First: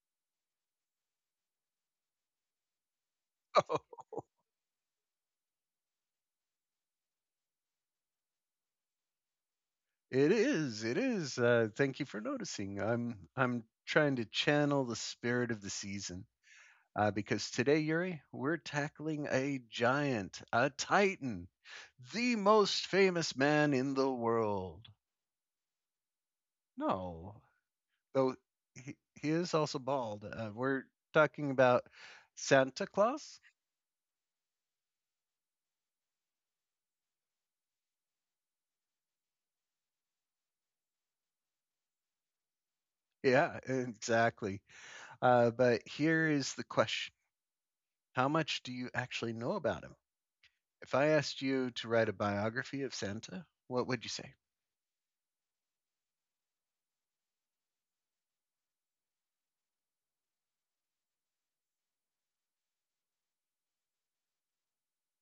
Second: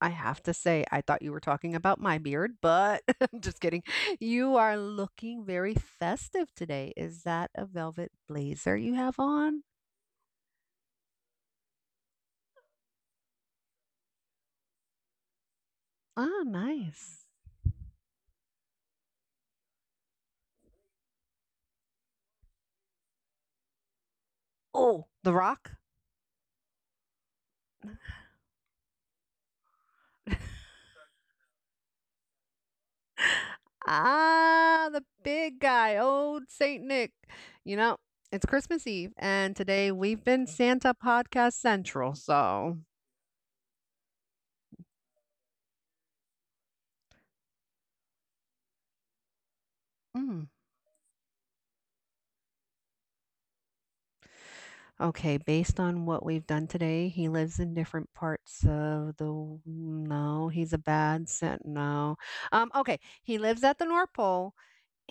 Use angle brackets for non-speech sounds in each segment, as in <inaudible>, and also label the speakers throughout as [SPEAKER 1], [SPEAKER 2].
[SPEAKER 1] I have to say, I thought you were talking about my beard, but <laughs> I'm just kidding.
[SPEAKER 2] <laughs> Oh,
[SPEAKER 1] You are looking very festive today. Is that a velvet blazer you have on?
[SPEAKER 2] It is, it is. Thank you for noticing. I'm trying to channel the spirit of the season
[SPEAKER 1] Ah, nice.
[SPEAKER 2] because today, Yuri, we're tackling a giant, a titan, the most famous man in the world.
[SPEAKER 1] Oh, The Rock?
[SPEAKER 2] No, though he is also bald. Uh,
[SPEAKER 1] <laughs>
[SPEAKER 2] we're talking about Santa Claus.
[SPEAKER 1] ah, the big guy, old Saint Nick. You know, it's Christmas Eve, and today we've been Santa Podcast Central, so.
[SPEAKER 2] Yeah, exactly. But here is the question. How much do you actually know about him?
[SPEAKER 1] Mm.
[SPEAKER 2] If I asked you to write a biography of Santa, what would you say?
[SPEAKER 1] Okay, based on what we've done today, he lives in different parts of the w- mm, no, he's a bad scent. No. Okay, he lives at the North Pole.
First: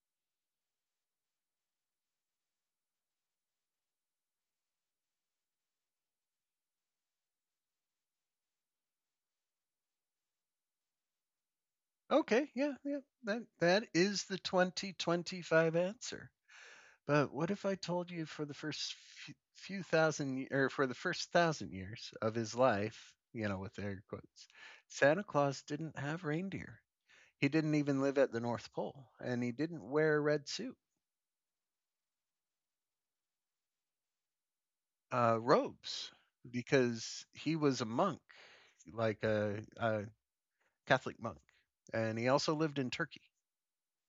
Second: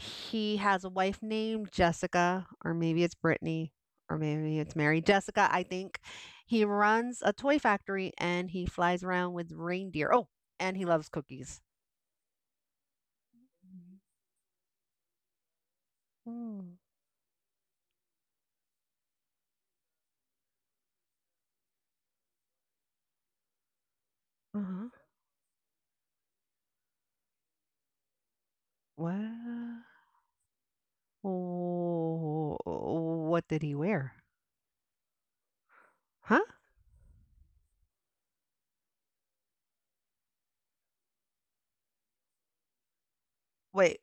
[SPEAKER 1] He has a wife named Jessica, or maybe it's Brittany, or maybe it's Mary. Jessica, I think. He runs a toy factory and he flies around with reindeer. Oh, and he loves cookies.
[SPEAKER 2] Okay, yeah, yeah, that is the 2025 answer.
[SPEAKER 1] Mm.
[SPEAKER 2] But what if I told you for the first few, thousand, or for the first thousand years of his life, you know, with air quotes,
[SPEAKER 1] Uh-huh.
[SPEAKER 2] Santa Claus didn't have reindeer. He didn't even live at the North Pole, and he didn't
[SPEAKER 1] What?
[SPEAKER 2] wear a red suit,
[SPEAKER 1] Oh, what did he wear?
[SPEAKER 2] robes,
[SPEAKER 1] Huh?
[SPEAKER 2] because he was a monk like a Catholic monk, and he also lived in Turkey.
[SPEAKER 1] Wait.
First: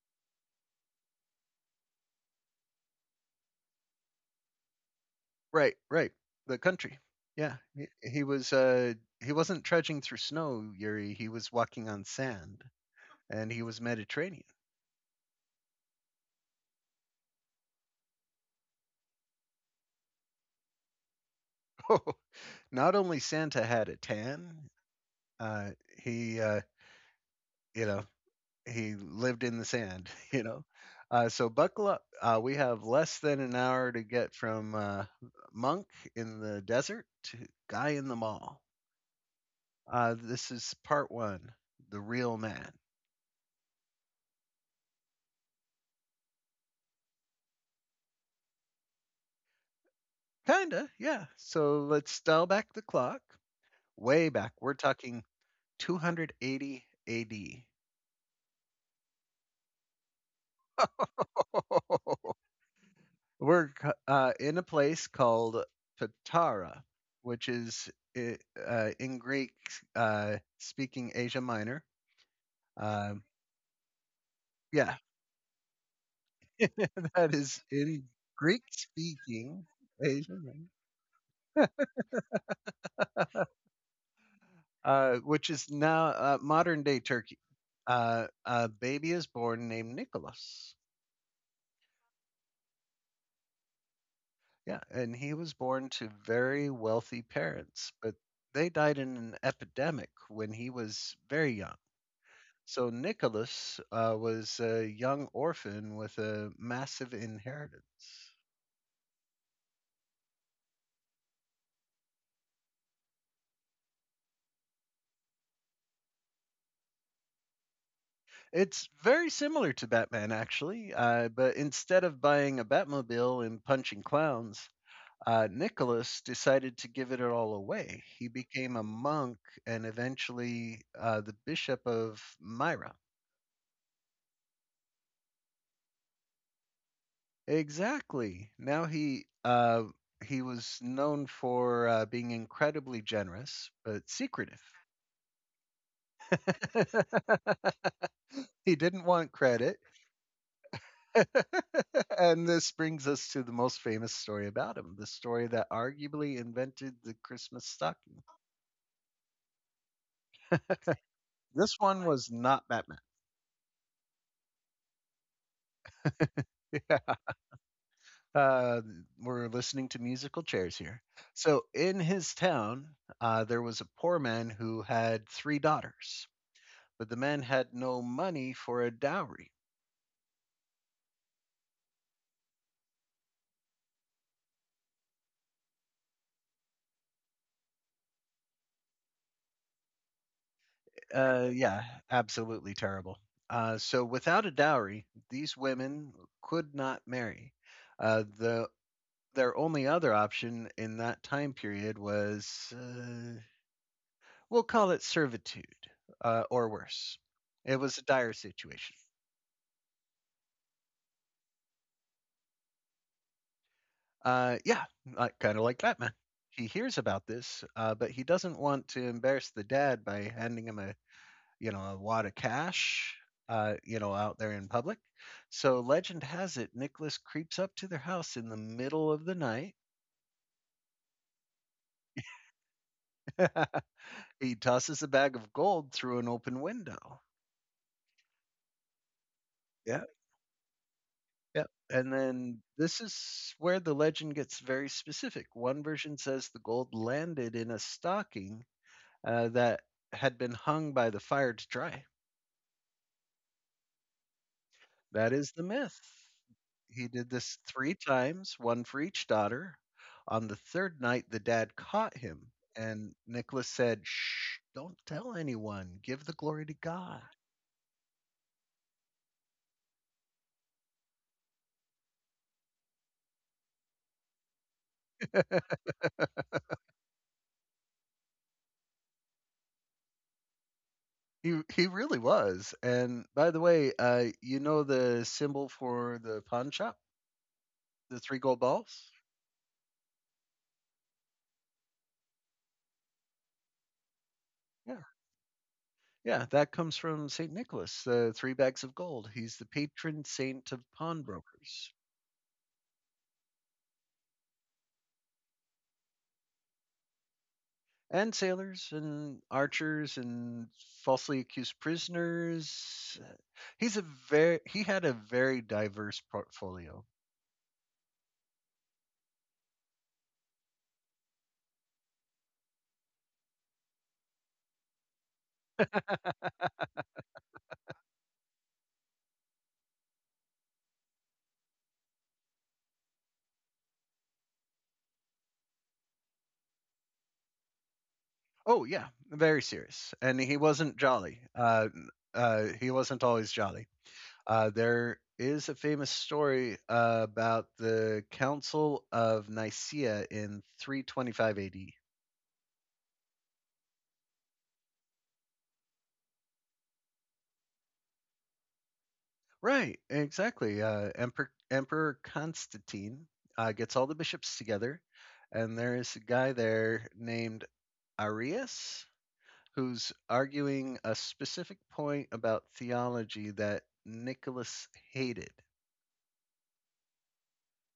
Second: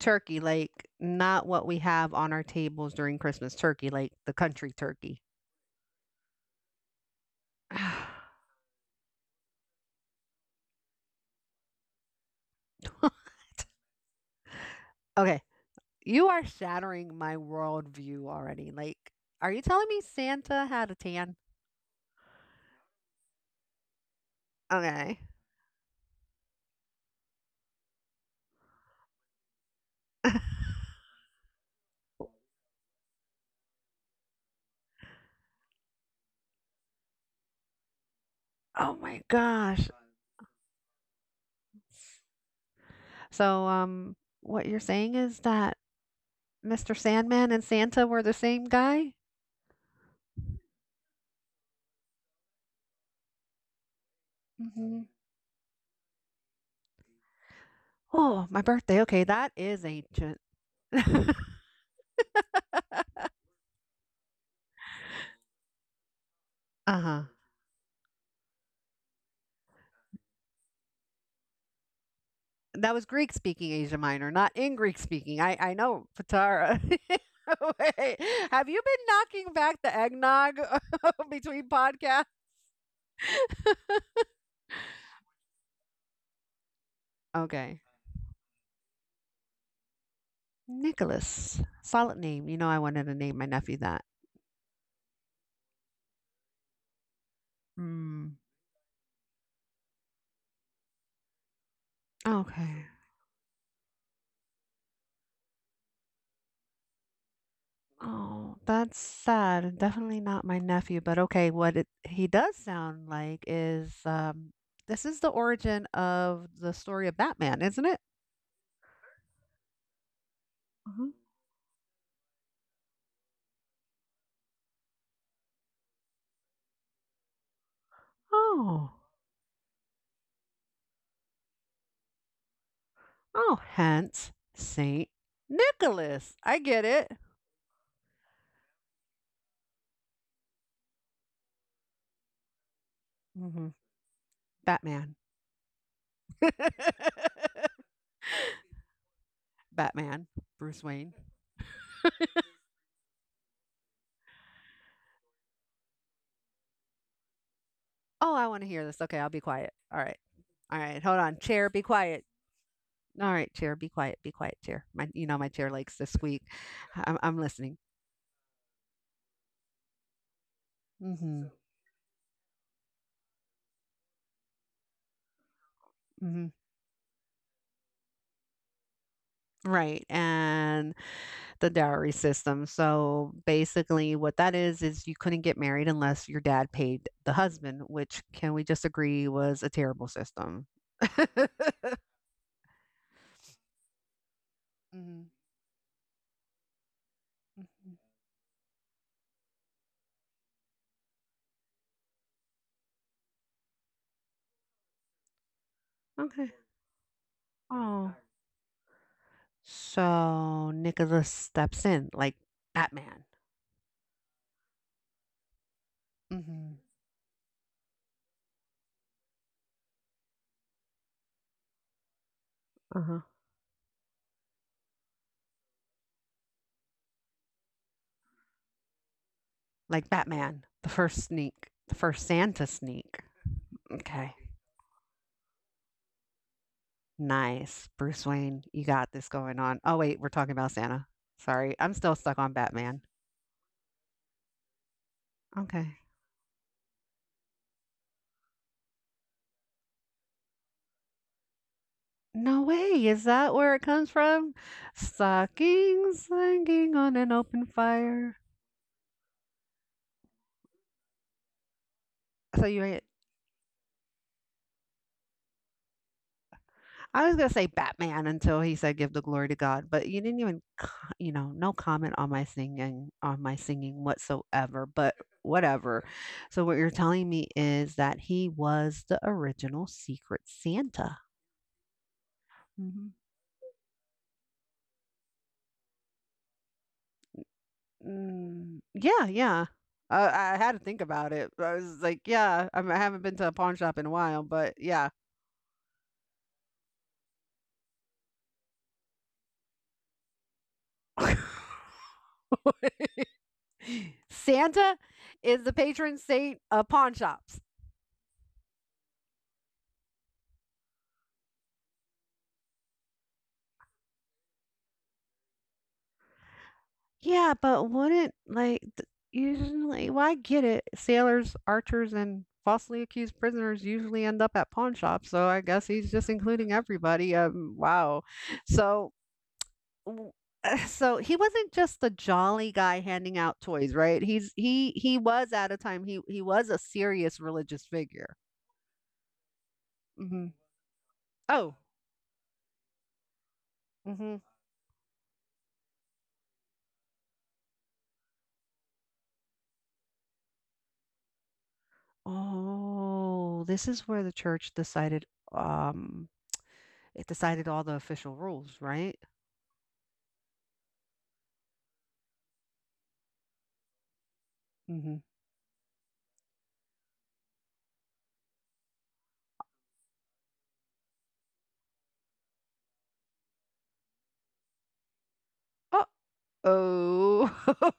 [SPEAKER 1] Turkey, like, not what we have on our tables during Christmas turkey, like the country turkey.
[SPEAKER 2] Right, right, the country. Yeah, he
[SPEAKER 1] <laughs> <sighs>
[SPEAKER 2] was. He wasn't trudging through snow, Yuri. He was walking on sand, and he was Mediterranean. <laughs>
[SPEAKER 1] okay. You are shattering my worldview already. Like, are you telling me Santa had a tan?
[SPEAKER 2] Oh, not only Santa had a tan,
[SPEAKER 1] Okay.
[SPEAKER 2] uh, he, uh, you know, he lived in the sand. <laughs> You
[SPEAKER 1] <laughs>
[SPEAKER 2] know, uh, so buckle up. We have less than an hour to get from monk in the desert to guy in the mall.
[SPEAKER 1] oh my gosh.
[SPEAKER 2] This is part one, the real man.
[SPEAKER 1] So, what you're saying is that Mr. Sandman and Santa were the same guy?
[SPEAKER 2] Kinda, yeah. So let's dial back the clock, way back. We're
[SPEAKER 1] Hmm
[SPEAKER 2] talking 280 AD.
[SPEAKER 1] Oh, my birthday. Okay, that is ancient. <laughs> uh
[SPEAKER 2] <laughs> We're in a place called Patara,
[SPEAKER 1] huh.
[SPEAKER 2] which is in Greek speaking Asia Minor.
[SPEAKER 1] That was
[SPEAKER 2] Um,
[SPEAKER 1] Greek speaking Asia Minor, not in Greek
[SPEAKER 2] yeah,
[SPEAKER 1] speaking. I know, Patara. <laughs>
[SPEAKER 2] <laughs> that is in
[SPEAKER 1] Wait,
[SPEAKER 2] Greek
[SPEAKER 1] have you been knocking
[SPEAKER 2] speaking
[SPEAKER 1] back the
[SPEAKER 2] Asia
[SPEAKER 1] eggnog
[SPEAKER 2] Minor.
[SPEAKER 1] <laughs> between podcasts?
[SPEAKER 2] Which is now modern day Turkey.
[SPEAKER 1] Okay.
[SPEAKER 2] A baby is born named Nicholas.
[SPEAKER 1] Nicholas. Solid name. You know I wanted to name my nephew that.
[SPEAKER 2] Yeah, and he was born to very wealthy parents, but
[SPEAKER 1] Mm.
[SPEAKER 2] they died in an epidemic when he was very young.
[SPEAKER 1] Okay.
[SPEAKER 2] So Nicholas was a young orphan with a massive inheritance.
[SPEAKER 1] Oh, that's sad. Definitely not my nephew, but okay, what it, he does sound like is this is the origin of the story of Batman, isn't it?
[SPEAKER 2] It's very similar to Batman, actually,
[SPEAKER 1] Mhm.
[SPEAKER 2] but instead of buying a Batmobile and punching clowns, Nicholas decided to give it all away. He became a
[SPEAKER 1] Oh.
[SPEAKER 2] monk and eventually the Bishop of Myra.
[SPEAKER 1] Oh, hence Saint Nicholas. I get it.
[SPEAKER 2] Exactly. Now he was known for being incredibly
[SPEAKER 1] Hmm
[SPEAKER 2] generous but secretive.
[SPEAKER 1] Batman.
[SPEAKER 2] <laughs>
[SPEAKER 1] <laughs>
[SPEAKER 2] He didn't want credit.
[SPEAKER 1] Batman. Bruce Wayne.
[SPEAKER 2] <laughs> And this brings us to the most famous story about him, the story that arguably invented the Christmas stocking.
[SPEAKER 1] Oh, I want to hear this. Okay, I'll be quiet. All right. All right. Hold on. Chair,
[SPEAKER 2] This
[SPEAKER 1] be
[SPEAKER 2] one
[SPEAKER 1] quiet.
[SPEAKER 2] was not Batman.
[SPEAKER 1] All right, chair, be quiet. Be quiet, chair. My, my chair likes to squeak. I'm,
[SPEAKER 2] <laughs> Yeah.
[SPEAKER 1] I'm listening.
[SPEAKER 2] Uh, we're listening to musical chairs here.
[SPEAKER 1] Hmm
[SPEAKER 2] So in his town, there was a poor man who had three daughters,
[SPEAKER 1] hmm
[SPEAKER 2] but the man had no money for a dowry.
[SPEAKER 1] Right, and the dowry system. So basically, what that is you couldn't get married unless your dad paid the husband, which can we just agree was a terrible system? <laughs>
[SPEAKER 2] Yeah, absolutely terrible. So without a dowry,
[SPEAKER 1] hmm
[SPEAKER 2] these women could not marry.
[SPEAKER 1] hmm
[SPEAKER 2] The their only other option in that time period was, we'll call it servitude,
[SPEAKER 1] Okay.
[SPEAKER 2] or worse. It was a
[SPEAKER 1] Oh.
[SPEAKER 2] dire situation.
[SPEAKER 1] So Nicholas steps in like Batman.
[SPEAKER 2] Yeah, like, kind of like Batman. He
[SPEAKER 1] Hmm
[SPEAKER 2] hears about this, but he doesn't want to embarrass the dad by handing him a you know a wad of cash,
[SPEAKER 1] Uh-huh.
[SPEAKER 2] you know, out there in public. So legend has it Nicholas creeps up to their house in the middle of the night.
[SPEAKER 1] Like Batman, the first sneak, the first Santa sneak.
[SPEAKER 2] <laughs>
[SPEAKER 1] Okay.
[SPEAKER 2] He tosses a bag of gold through an open window.
[SPEAKER 1] Nice. Bruce Wayne, you got this going on. Oh,
[SPEAKER 2] Yeah,
[SPEAKER 1] wait, we're talking about Santa.
[SPEAKER 2] yeah.
[SPEAKER 1] Sorry, I'm
[SPEAKER 2] And
[SPEAKER 1] still stuck on
[SPEAKER 2] then
[SPEAKER 1] Batman.
[SPEAKER 2] this is where the legend gets very specific. One
[SPEAKER 1] Okay.
[SPEAKER 2] version says the gold landed in a stocking that had been hung by the fire to dry.
[SPEAKER 1] No way. Is that where it comes from?
[SPEAKER 2] That is the myth.
[SPEAKER 1] Stockings hanging
[SPEAKER 2] He
[SPEAKER 1] on
[SPEAKER 2] did
[SPEAKER 1] an
[SPEAKER 2] this
[SPEAKER 1] open
[SPEAKER 2] 3
[SPEAKER 1] fire.
[SPEAKER 2] times, 1 for each daughter. On the 3rd night, the dad caught him,
[SPEAKER 1] So you ain't.
[SPEAKER 2] and Nicholas said, "Shh, don't tell anyone. Give the glory to God."
[SPEAKER 1] I was gonna say Batman until he said, "Give the glory to God," but you didn't even, co- no comment on my singing whatsoever. But whatever. So what you're telling me is that he was the original Secret Santa.
[SPEAKER 2] He really was, and by the way, you know the symbol for the pawn shop? The 3 gold
[SPEAKER 1] Mm,
[SPEAKER 2] balls?
[SPEAKER 1] yeah, yeah. I had to think about it. I was like, yeah, I mean, I haven't been to a pawn shop in a while, but
[SPEAKER 2] Yeah.
[SPEAKER 1] yeah.
[SPEAKER 2] Yeah, that comes from Saint Nicholas, the 3 bags of gold. He's the patron saint of
[SPEAKER 1] <laughs>
[SPEAKER 2] pawnbrokers
[SPEAKER 1] Santa is the patron saint of pawn shops.
[SPEAKER 2] and sailors and archers and falsely accused prisoners. He's a very he had a very diverse portfolio.
[SPEAKER 1] Yeah, but wouldn't like th- usually? Well, I get it. Sailors, archers, and falsely accused prisoners usually end up at pawn shops, so I guess he's just including everybody. Wow. So w- <sighs> so he wasn't just a jolly guy handing out toys, right? He was at a time he was a serious religious figure.
[SPEAKER 2] Oh yeah, very serious, and
[SPEAKER 1] hmm
[SPEAKER 2] he wasn't jolly.
[SPEAKER 1] Oh,
[SPEAKER 2] He wasn't always jolly.
[SPEAKER 1] hmm
[SPEAKER 2] There is a famous story about the Council of Nicaea in 325 AD.
[SPEAKER 1] Oh, this is where the church decided um it decided all the official rules, right?
[SPEAKER 2] Right, exactly. Emperor Constantine gets all the bishops together,
[SPEAKER 1] hmm
[SPEAKER 2] and there is a guy there named Arius who's arguing a specific point about theology that Nicholas hated.
[SPEAKER 1] Uh-oh.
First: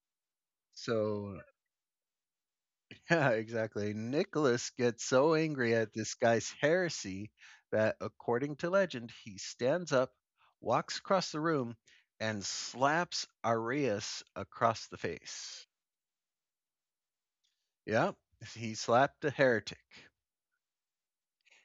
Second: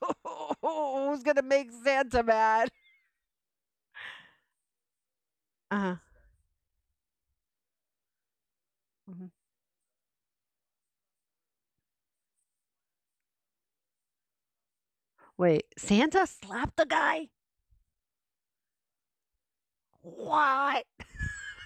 [SPEAKER 1] <laughs> Who's
[SPEAKER 2] So,
[SPEAKER 1] gonna make Santa mad?
[SPEAKER 2] <laughs> yeah, exactly. Nicholas gets so angry at
[SPEAKER 1] Uh-huh.
[SPEAKER 2] this guy's heresy that, according to legend,
[SPEAKER 1] hmm
[SPEAKER 2] he stands up, walks across the room, and slaps Arius across the
[SPEAKER 1] Wait,
[SPEAKER 2] face.
[SPEAKER 1] Santa slapped the guy?
[SPEAKER 2] Yeah, he slapped a heretic.
[SPEAKER 1] What?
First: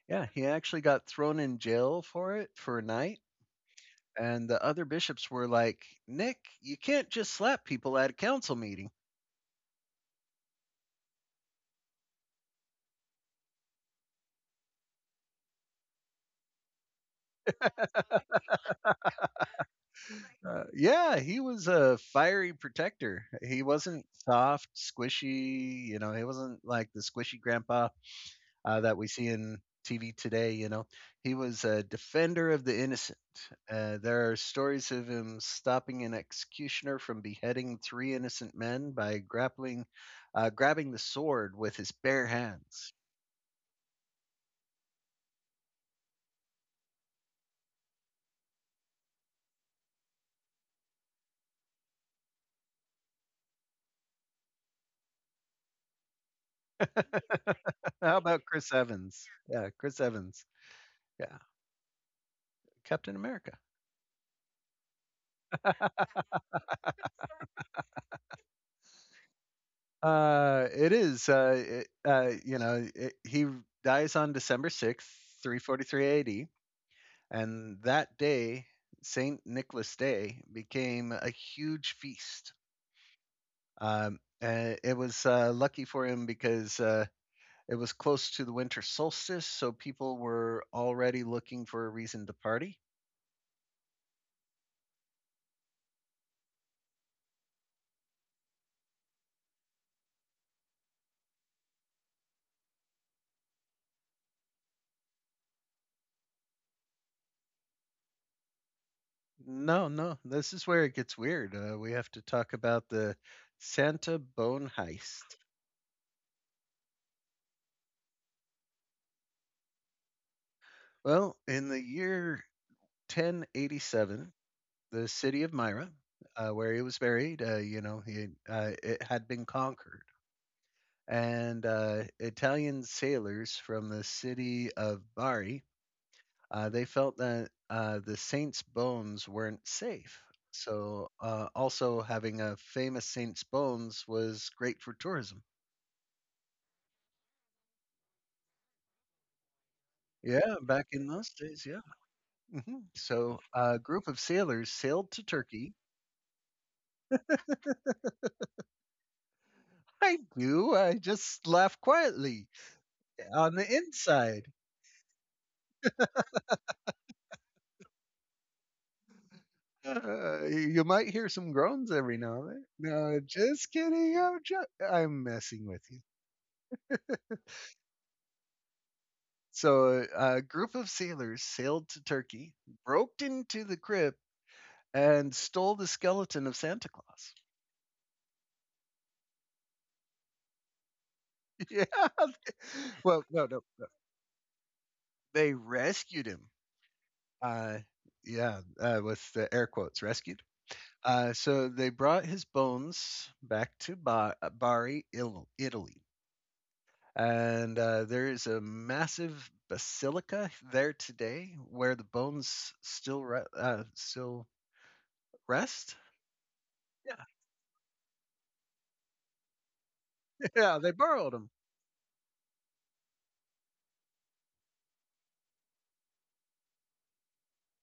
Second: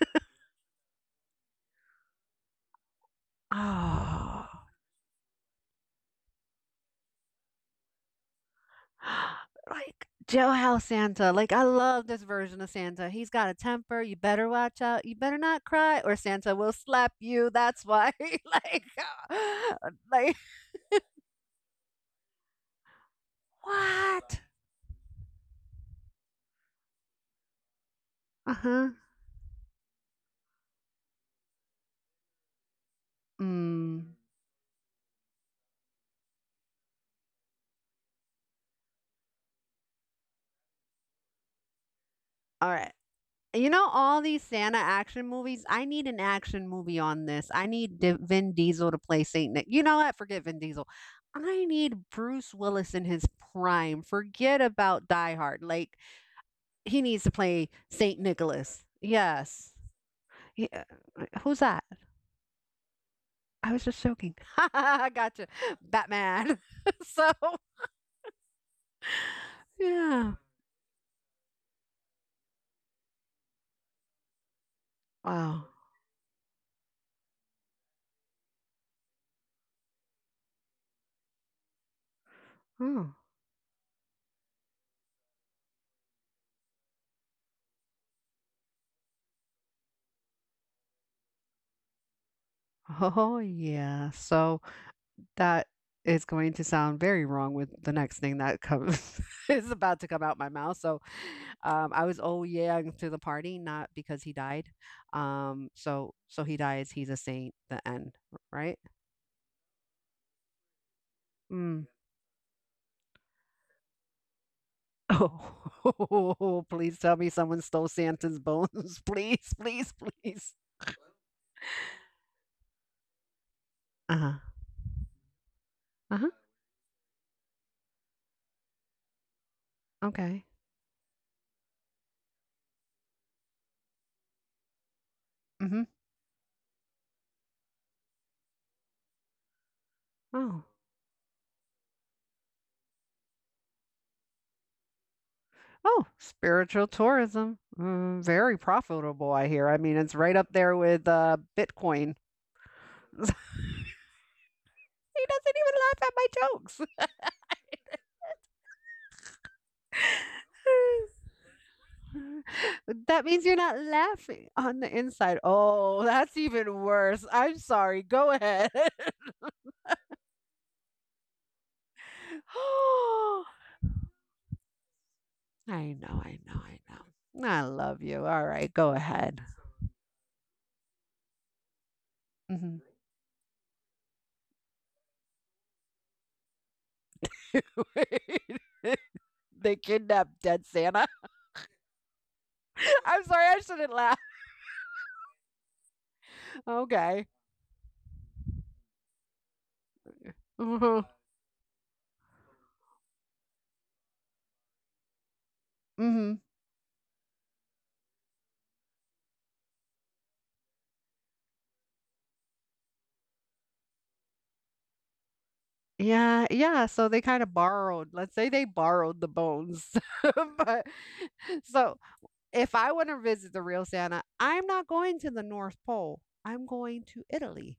[SPEAKER 2] Yeah, he actually got thrown in jail for it for a night.
[SPEAKER 1] Oh.
[SPEAKER 2] And the other bishops were like, Nick, you can't just slap people at a council meeting.
[SPEAKER 1] <gasps> Like, jailhouse Santa, like, I love this version of Santa. He's got a temper, you better watch out, you better not cry, or Santa will slap you, that's why, <laughs> like, <laughs> like,
[SPEAKER 2] Yeah, he was a fiery protector. He wasn't
[SPEAKER 1] what?
[SPEAKER 2] soft, squishy. You know, he wasn't like the squishy grandpa
[SPEAKER 1] Uh-huh.
[SPEAKER 2] that we see in TV today. You know, he was a defender of the innocent.
[SPEAKER 1] Mm.
[SPEAKER 2] There are stories of him stopping an executioner from beheading three innocent men by grabbing the sword with his bare
[SPEAKER 1] All right.
[SPEAKER 2] hands.
[SPEAKER 1] You know all these Santa action movies? I need an action movie on this. I need Vin Diesel to play Saint Nick. You know what? Forget Vin Diesel. I need Bruce Willis in his prime. Forget about Die Hard. Like, he needs to play
[SPEAKER 2] <laughs> How
[SPEAKER 1] Saint
[SPEAKER 2] about Chris
[SPEAKER 1] Nicholas.
[SPEAKER 2] Evans? Yeah,
[SPEAKER 1] Yes.
[SPEAKER 2] Chris Evans.
[SPEAKER 1] He- uh,
[SPEAKER 2] Yeah,
[SPEAKER 1] who's that?
[SPEAKER 2] Captain America.
[SPEAKER 1] I was just joking. <laughs> I gotcha. Batman. <laughs> so yeah.
[SPEAKER 2] It is. It, you know, it, he dies on December 6th, three
[SPEAKER 1] Wow.
[SPEAKER 2] forty three A.D. And that day, St. Nicholas Day, became a huge feast.
[SPEAKER 1] Oh.
[SPEAKER 2] It was Lucky for him because it was close to the winter solstice, so people were already looking for a reason to party.
[SPEAKER 1] oh yeah. So that is going to sound very wrong with the next thing that comes <laughs> is about to come out my mouth. So I was oh yeah to the party, not because he died. So so he dies. He's a saint. The end. Right.
[SPEAKER 2] No, no, this is where it gets weird. We have to talk about the Santa Bone Heist.
[SPEAKER 1] Oh, <laughs> please tell me someone stole Santa's bones. <laughs> Please, please, please.
[SPEAKER 2] Well, in the year 1087,
[SPEAKER 1] Uh-huh.
[SPEAKER 2] the city of Myra,
[SPEAKER 1] Uh-huh.
[SPEAKER 2] where he was buried, you know, he, it had been conquered.
[SPEAKER 1] Okay.
[SPEAKER 2] And Italian sailors from the city of Bari,
[SPEAKER 1] Mhm.
[SPEAKER 2] they felt that the saint's bones weren't safe.
[SPEAKER 1] Oh.
[SPEAKER 2] So, also having a famous saint's bones was great for tourism.
[SPEAKER 1] Oh, spiritual tourism. Mm, very profitable, I hear. I mean, it's right up
[SPEAKER 2] Yeah,
[SPEAKER 1] there
[SPEAKER 2] back in
[SPEAKER 1] with
[SPEAKER 2] those days, yeah.
[SPEAKER 1] Bitcoin.
[SPEAKER 2] Hmm.
[SPEAKER 1] <laughs> he doesn't
[SPEAKER 2] So, a group of sailors sailed to Turkey.
[SPEAKER 1] even laugh at my jokes.
[SPEAKER 2] I do. I just laugh quietly
[SPEAKER 1] <laughs> that means
[SPEAKER 2] on
[SPEAKER 1] you're
[SPEAKER 2] the
[SPEAKER 1] not
[SPEAKER 2] inside.
[SPEAKER 1] laughing on the inside. Oh, that's even worse. I'm sorry. Go ahead.
[SPEAKER 2] You might hear some groans every now and then. No,
[SPEAKER 1] <laughs> <gasps>
[SPEAKER 2] just kidding. I'm messing with
[SPEAKER 1] I
[SPEAKER 2] you.
[SPEAKER 1] know, I know, I know. I love you. All right, go ahead.
[SPEAKER 2] So a group of sailors sailed to Turkey,
[SPEAKER 1] Hmm
[SPEAKER 2] broke into the crypt, and stole the skeleton of Santa Claus.
[SPEAKER 1] <laughs> Wait. <laughs> they kidnapped dead Santa.
[SPEAKER 2] <laughs> Yeah.
[SPEAKER 1] <laughs>
[SPEAKER 2] Well,
[SPEAKER 1] I'm
[SPEAKER 2] no,
[SPEAKER 1] sorry,
[SPEAKER 2] no,
[SPEAKER 1] I
[SPEAKER 2] no.
[SPEAKER 1] shouldn't laugh.
[SPEAKER 2] They rescued him.
[SPEAKER 1] Okay. <laughs>
[SPEAKER 2] Uh, yeah, with the air quotes, rescued.
[SPEAKER 1] Mhm.
[SPEAKER 2] So they brought his bones back to Bari, Italy.
[SPEAKER 1] hmm
[SPEAKER 2] And there is a massive basilica there today where the bones still rest.
[SPEAKER 1] Yeah, yeah. So
[SPEAKER 2] Yeah,
[SPEAKER 1] they kind of borrowed, let's say they borrowed the bones.
[SPEAKER 2] <laughs>
[SPEAKER 1] <laughs>
[SPEAKER 2] yeah,
[SPEAKER 1] but
[SPEAKER 2] they borrowed them.
[SPEAKER 1] so if I want to visit the real Santa, I'm not going to the North Pole. I'm going to Italy.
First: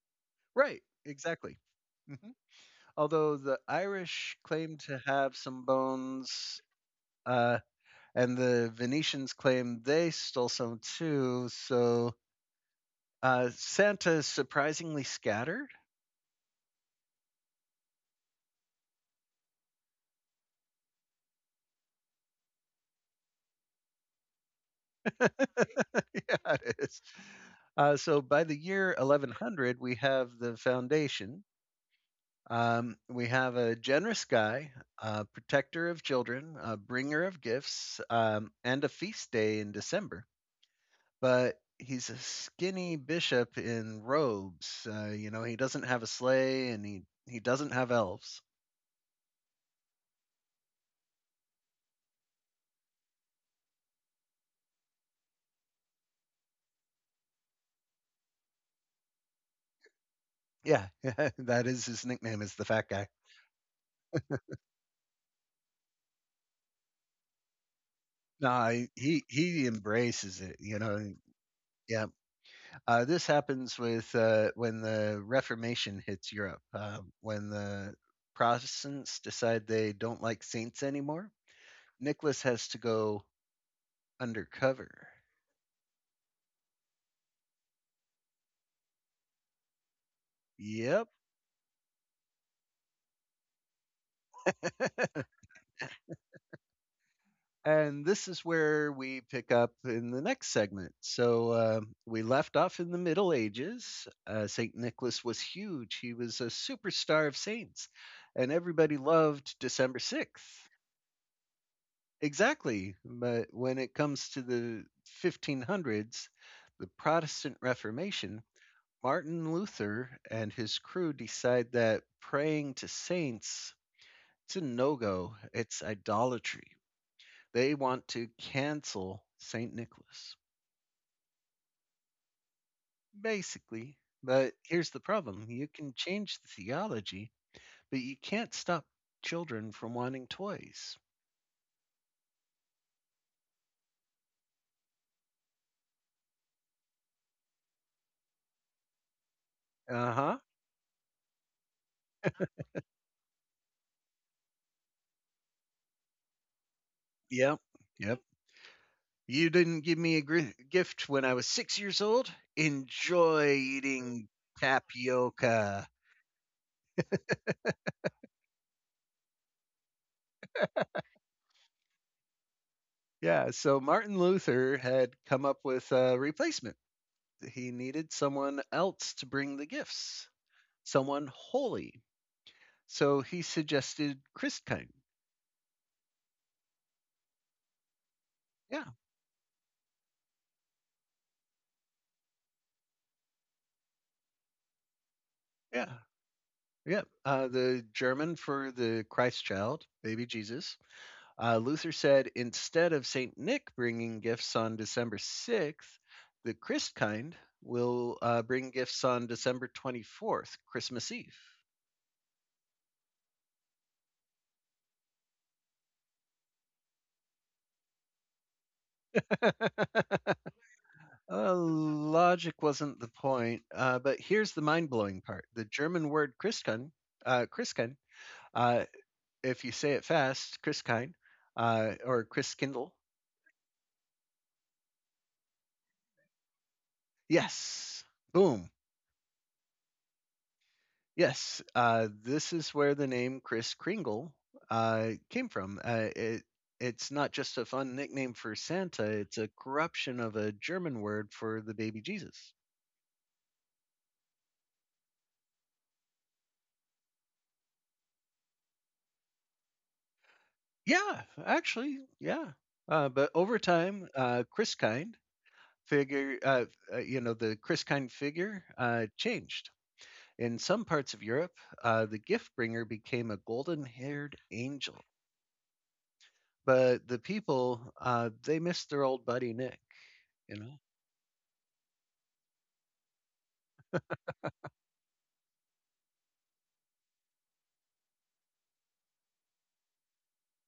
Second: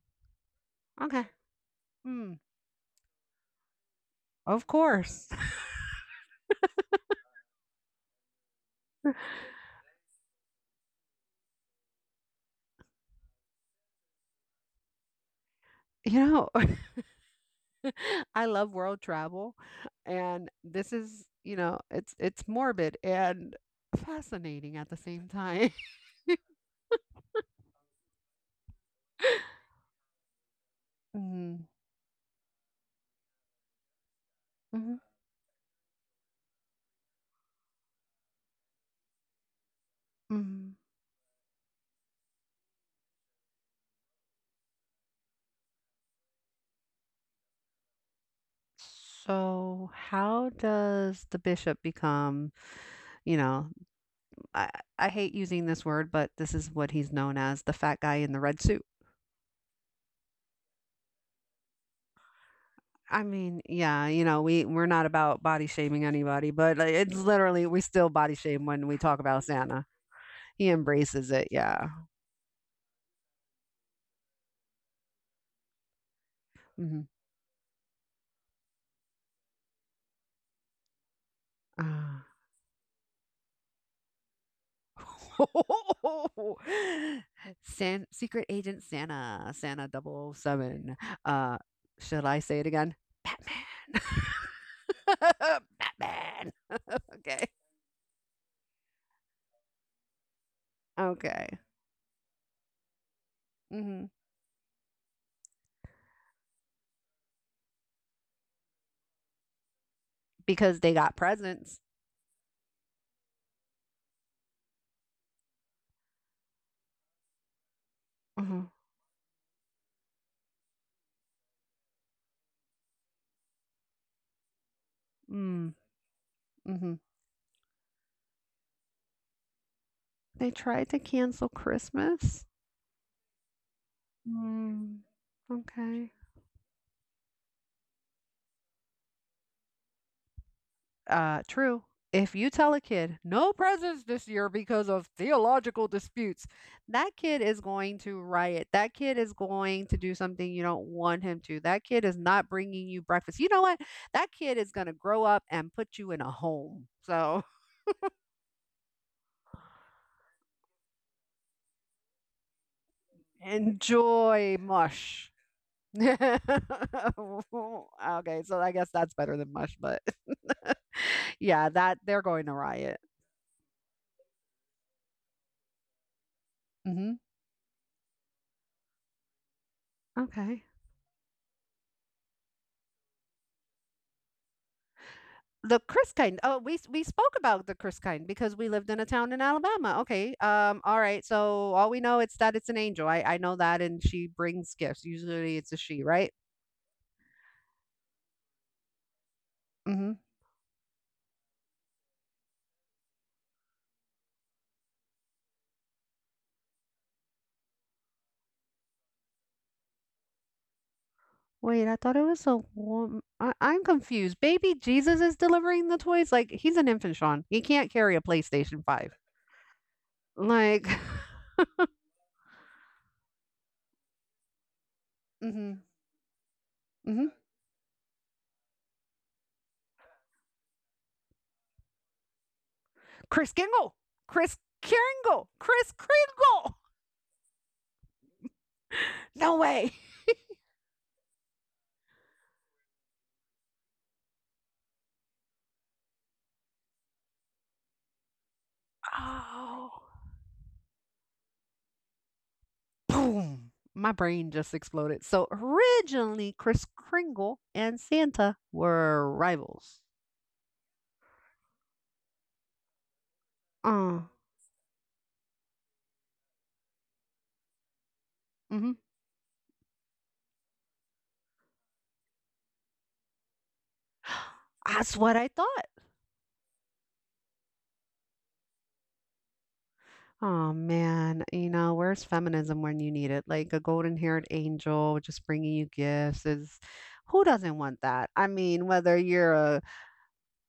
[SPEAKER 2] Right,
[SPEAKER 1] Okay.
[SPEAKER 2] exactly. Mhm.
[SPEAKER 1] Hmm.
[SPEAKER 2] Although the Irish
[SPEAKER 1] Of
[SPEAKER 2] claim to
[SPEAKER 1] course.
[SPEAKER 2] have some
[SPEAKER 1] <laughs>
[SPEAKER 2] bones, uh, and the Venetians claim they stole some too. So Santa is surprisingly scattered.
[SPEAKER 1] You know, <laughs> I love world travel and this is, it's morbid and fascinating at the same time. <laughs>
[SPEAKER 2] <laughs> Yeah, it is. So by the year 1100, we have the foundation.
[SPEAKER 1] Mm-hmm.
[SPEAKER 2] We have a generous guy,
[SPEAKER 1] hmm
[SPEAKER 2] a protector of children, a bringer of gifts, and a feast day in December.
[SPEAKER 1] hmm
[SPEAKER 2] But he's a skinny bishop in robes. You know, he doesn't have a sleigh and he doesn't have elves.
[SPEAKER 1] So, how does the bishop become, you know, I, I hate using this word, but this is what he's known as the fat guy in the red suit.
[SPEAKER 2] Yeah, <laughs> that is his nickname is the fat guy.
[SPEAKER 1] I mean, yeah, we we're not about body shaming anybody, but like, it's literally we still body shame
[SPEAKER 2] No,
[SPEAKER 1] when
[SPEAKER 2] he
[SPEAKER 1] we talk
[SPEAKER 2] he
[SPEAKER 1] about
[SPEAKER 2] he
[SPEAKER 1] Santa.
[SPEAKER 2] embraces it,
[SPEAKER 1] He
[SPEAKER 2] you know.
[SPEAKER 1] embraces it, yeah.
[SPEAKER 2] Yeah, this happens with when the Reformation hits Europe,
[SPEAKER 1] hmm
[SPEAKER 2] when the Protestants decide they don't like saints anymore. Nicholas has to go undercover.
[SPEAKER 1] <laughs> San Secret Agent Santa, Santa double oh 007.
[SPEAKER 2] Yep.
[SPEAKER 1] Uh, should I say it again? Batman. <laughs> Batman. Okay.
[SPEAKER 2] And this is where we pick up in the next segment.
[SPEAKER 1] Okay.
[SPEAKER 2] So we left off in the Middle
[SPEAKER 1] hmm
[SPEAKER 2] Ages. St. Nicholas was huge, he was a superstar of saints, and everybody loved December 6th.
[SPEAKER 1] Because they got presents.
[SPEAKER 2] Exactly. But when it comes to the 1500s, the Protestant Reformation,
[SPEAKER 1] Uh-huh.
[SPEAKER 2] Martin Luther and his crew decide that praying to saints it's a no-go.
[SPEAKER 1] Mm-hmm.
[SPEAKER 2] It's idolatry. They want to cancel St. Nicholas,
[SPEAKER 1] They tried to cancel Christmas.
[SPEAKER 2] basically. But here's the
[SPEAKER 1] Mm,
[SPEAKER 2] problem you can
[SPEAKER 1] okay.
[SPEAKER 2] change the theology, but you can't stop children from wanting toys.
[SPEAKER 1] True. If you tell a kid no presents this year because of theological disputes, that kid is going to riot. That kid is going to
[SPEAKER 2] Uh
[SPEAKER 1] do
[SPEAKER 2] huh.
[SPEAKER 1] something you don't want him to. That kid is not bringing you breakfast. You know what? That kid is going to grow up and put you in a home. So
[SPEAKER 2] Yep. Yep. You didn't give me a gift when I was 6 years old.
[SPEAKER 1] <laughs>
[SPEAKER 2] Enjoy eating
[SPEAKER 1] enjoy mush.
[SPEAKER 2] tapioca.
[SPEAKER 1] <laughs> okay, so I guess that's better than mush, but <laughs> yeah, that they're going to riot.
[SPEAKER 2] Yeah, so Martin Luther had come up with a replacement.
[SPEAKER 1] Hmm
[SPEAKER 2] He needed someone else to bring the gifts,
[SPEAKER 1] Okay.
[SPEAKER 2] someone holy. So he suggested Christkind.
[SPEAKER 1] The Chris kind. Oh, we spoke about the Chris kind because we
[SPEAKER 2] Yeah,
[SPEAKER 1] lived in a town in Alabama. Okay. All right. So all we know it's that it's an angel. I know that, and she brings gifts. Usually it's a
[SPEAKER 2] yeah,
[SPEAKER 1] she, right?
[SPEAKER 2] yeah. The German for the Christ child,
[SPEAKER 1] Mm-hmm.
[SPEAKER 2] baby Jesus. Luther said instead of St. Nick bringing gifts on December 6th, the Christkind will bring gifts on December 24th, Christmas Eve. <laughs>
[SPEAKER 1] Wait, I thought it was a woman. I'm confused. Baby Jesus is delivering the toys. Like he's an infant, Sean. He can't carry a PlayStation Five. Like, <laughs>
[SPEAKER 2] Logic wasn't the point, but here's the mind blowing part. The
[SPEAKER 1] mm-hmm,
[SPEAKER 2] German word Christkind,
[SPEAKER 1] mm-hmm.
[SPEAKER 2] uh, Christkind uh, if you say it fast, Chris Kine or Chris Kindle.
[SPEAKER 1] Chris Kingle, Chris Kringle, Chris Kringle. <laughs>
[SPEAKER 2] Yes. Boom.
[SPEAKER 1] No way.
[SPEAKER 2] Yes. This is where the name Chris Kringle came from. It's not just a fun nickname for Santa, it's a
[SPEAKER 1] Oh.
[SPEAKER 2] corruption of a German word for the baby Jesus.
[SPEAKER 1] boom, my brain just exploded. So originally, Kris Kringle and Santa were rivals.
[SPEAKER 2] Yeah, actually, yeah. But over time,
[SPEAKER 1] Uh,
[SPEAKER 2] Chris Kind figure, you know, the Chris Kind figure
[SPEAKER 1] mhm.
[SPEAKER 2] changed. In some parts of Europe, the gift bringer became a golden haired
[SPEAKER 1] <gasps>
[SPEAKER 2] angel,
[SPEAKER 1] That's what I thought.
[SPEAKER 2] but the people, they missed their old buddy Nick, you
[SPEAKER 1] Oh
[SPEAKER 2] know?
[SPEAKER 1] man, where's feminism when you need it? Like a golden haired angel just bringing you gifts is who doesn't want that? I mean, whether you're a